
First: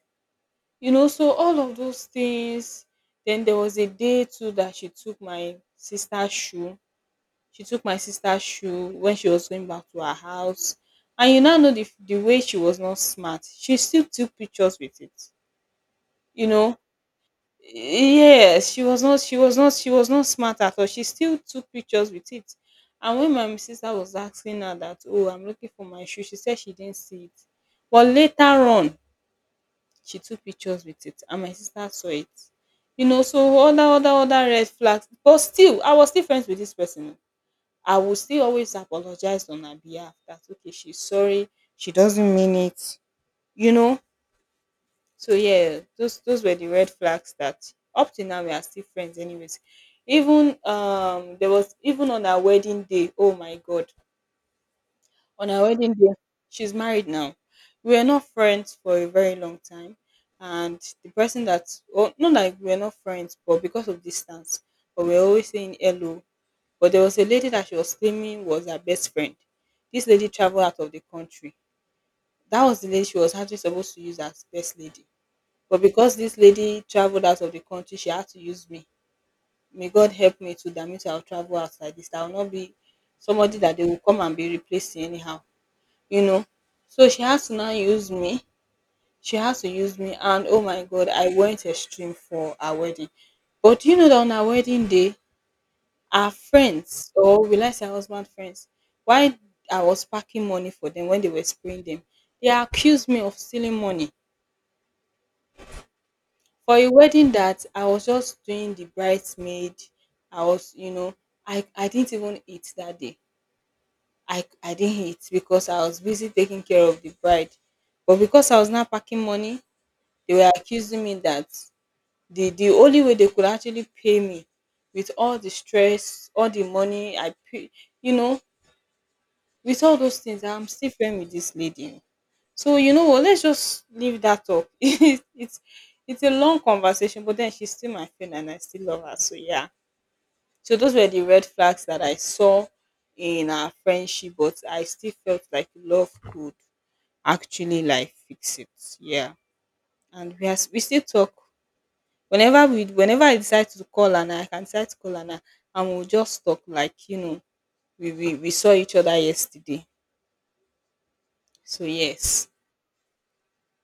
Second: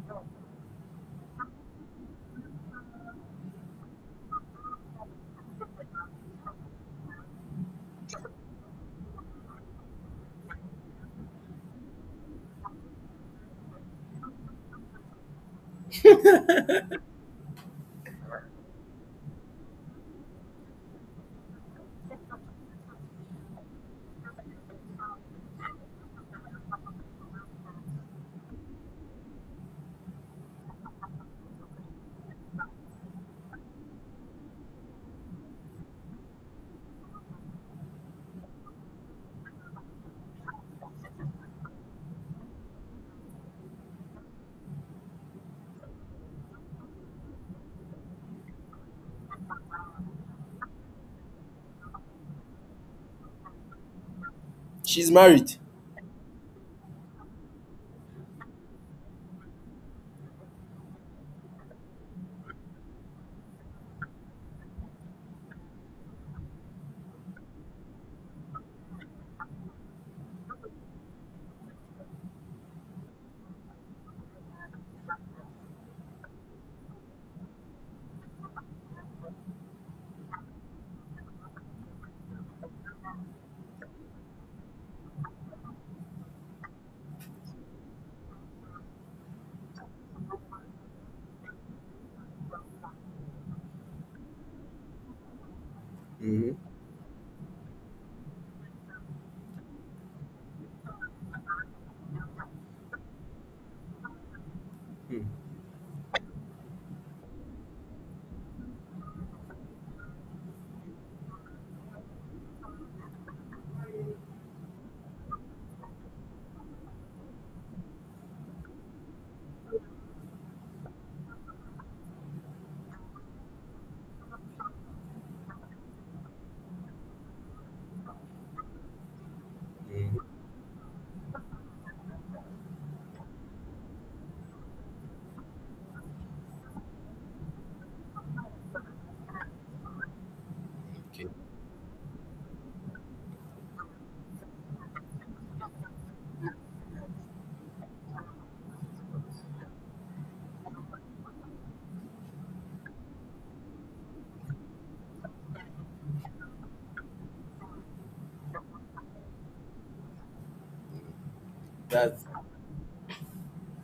Speaker 2: you know. So all of those things. Then there was a day too that she took my sister's shoe. She took my sister's shoe when she was going back to her house. And you now know the way she was not smart. She still took pictures with it. You know, yes, she was not smart at all. She still took pictures with it. And when my sister was asking her that, oh, I'm looking for my shoe, she said she didn't see it, but later on she took pictures with it and my sister saw it, you know. So other red flags, but still I was still friends with this person. I will still always apologize on her behalf that okay, she's sorry, she doesn't mean it, you know. So yeah, those were the red flags that up to now we are still friends anyways. Even there was even on our wedding day, oh my god.
Speaker 1: She's
Speaker 2: On
Speaker 1: married.
Speaker 2: our wedding day, she's married now. We were not friends for a very long time. And the person that, well, not like we were not friends, but because of distance, but we were always saying hello. But there was a lady that she was claiming was her best friend. This lady traveled out of the country. That was the lady she was actually supposed to use as best lady, but because this lady traveled out of the country, she had to use me. May God help me to, that means I'll travel outside this. I'll not be somebody that they will come and be replacing anyhow, you know. So she has to now use me. She has to use me. And oh my God, I went extreme for our wedding. But you know that on our wedding day, our
Speaker 1: Mm-hmm.
Speaker 2: friends, or will I say husband friends, while I was packing money for them when they were spraying them, they accused me of stealing money. For a wedding that I was just doing the bridesmaid, I was, you know, I didn't even eat that day. I didn't eat because I was busy taking care of the bride. But because I was not packing money, they were accusing me that the only way they could actually pay me, with all the stress, all the money I pay, you know, with all those
Speaker 1: Mm-hmm.
Speaker 2: things, I'm still friends with this lady. So you know what? Let's just leave that up. It's it's a long conversation, but then she's still my friend and I still love her. So yeah. So those were the
Speaker 1: Okay,
Speaker 2: red flags that I saw in our friendship, but I still felt like love could actually like fix it. Yeah. And we still talk whenever we whenever I decide to call, and I can decide to call, and we'll just talk like, you know, we saw each other yesterday. So
Speaker 1: that's
Speaker 2: yes.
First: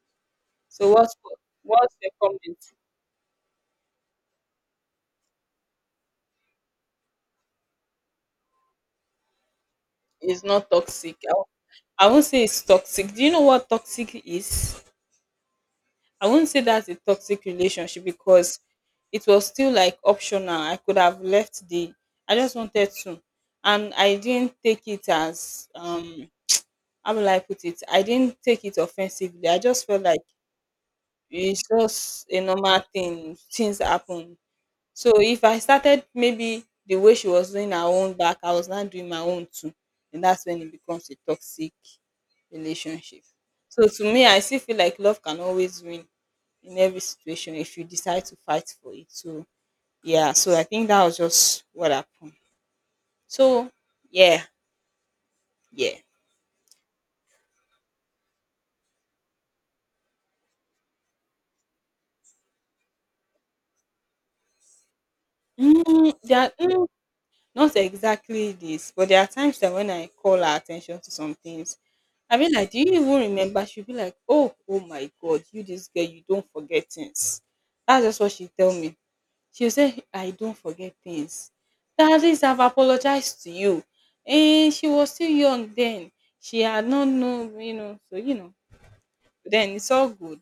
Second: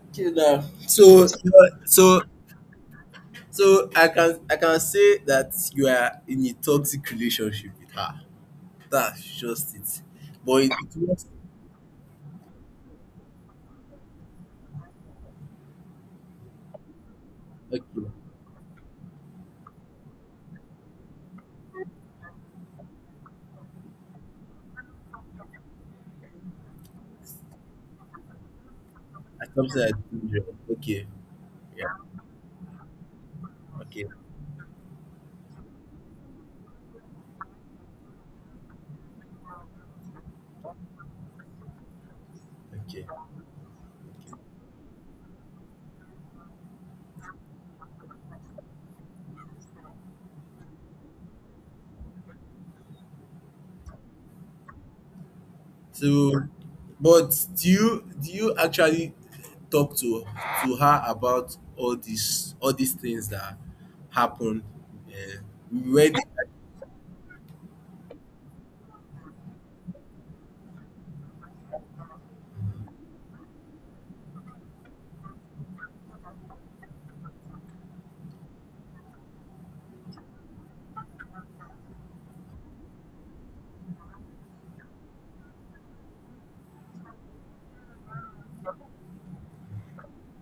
Speaker 1: okay now.
Speaker 2: So
Speaker 1: So,
Speaker 2: what's the
Speaker 1: so
Speaker 2: comment?
Speaker 1: so I can, say that you are in a toxic relationship with her. That's just it.
Speaker 2: It's
Speaker 1: But
Speaker 2: not
Speaker 1: it
Speaker 2: toxic.
Speaker 1: was
Speaker 2: I won't say it's toxic. Do you know what toxic is? I won't say that's a toxic relationship
Speaker 1: okay.
Speaker 2: because it was still like optional. I could have left the. I just wanted to, and I didn't take it as. How will I put it? I didn't take it
Speaker 1: I
Speaker 2: offensively. I
Speaker 1: can't say
Speaker 2: just
Speaker 1: I
Speaker 2: felt like
Speaker 1: told you. Okay.
Speaker 2: it's
Speaker 1: Yeah.
Speaker 2: just a normal thing. Things
Speaker 1: Okay,
Speaker 2: happen. So if I started maybe the way she was doing her own back, I was not doing my own too. And that's when it becomes a toxic
Speaker 1: okay.
Speaker 2: relationship. So to me, I still feel like love can always win in every situation if you decide to fight for it. So yeah, so I think that was just what happened. So yeah, yeah.
Speaker 1: So, but do you, actually talk to, her about all these, all these things that happen? Uh, when
Speaker 2: Mm, not exactly this, but there are times that when I call her attention to some things, I mean, like, do you even remember? She'll be like, oh, oh my God, you this girl, you don't forget things. That's just what she tell me. She'll say, I don't forget things. That at least I've apologized to you. And she was still young then. She had not known, you know, so, you know, then it's all good.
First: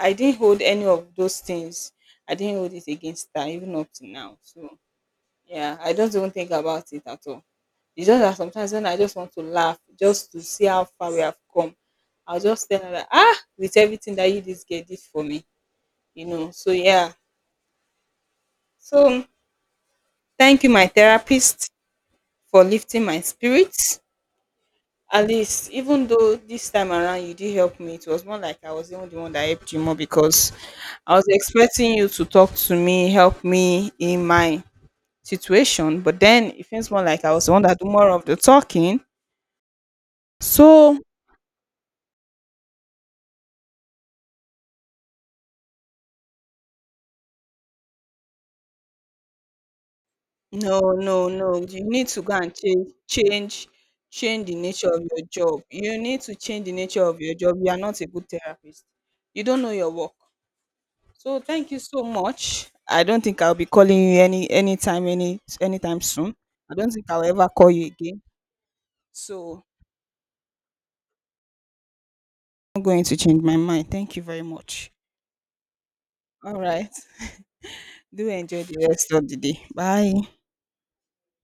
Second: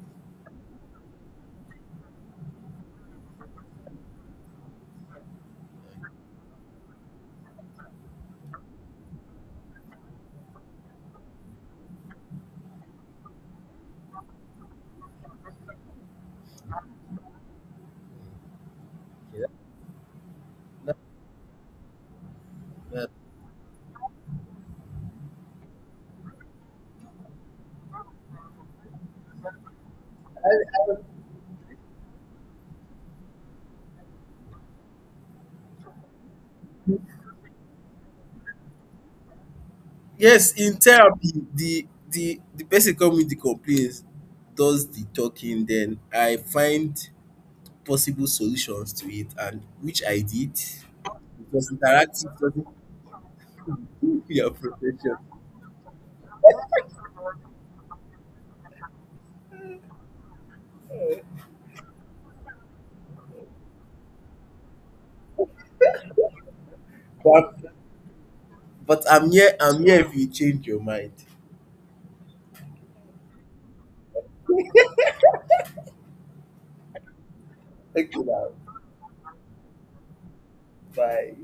Speaker 2: I didn't hold any of those things. I didn't hold it against her, even up to now. So, yeah, I just don't think about it at all. It's just that sometimes when I just want to laugh just to see how far we have come, I'll just tell her that, ah, with everything that you just get did for me, you know. So yeah. So thank you, my therapist, for lifting my spirits. At least, even though this time around you did help me, it was more like I was even the one that helped you more because I was expecting you to talk to me, help me in my situation, but then it feels more like I was the one that do more of the talking.
Speaker 1: yes, in
Speaker 2: So
Speaker 1: therapy, the the person come with the complaints, does the talking. Then I find possible solutions to it, and which I did
Speaker 2: no, no, no.
Speaker 1: because
Speaker 2: You need to go
Speaker 1: interactive
Speaker 2: and
Speaker 1: doesn't— give
Speaker 2: change
Speaker 1: your
Speaker 2: the nature of
Speaker 1: profession.
Speaker 2: your job. You need to change the nature of your job. You are not a good therapist. You don't know your work. So thank you so much. I don't think I'll be calling you anytime anytime soon. I don't think I'll ever
Speaker 1: But
Speaker 2: call you again.
Speaker 1: I'm here,
Speaker 2: So
Speaker 1: I'm here if you change your mind.
Speaker 2: I'm going to change my mind. Thank you very much. All right.
Speaker 1: Thank you,
Speaker 2: Do
Speaker 1: now.
Speaker 2: enjoy the rest of the day. Bye.
Speaker 1: Bye.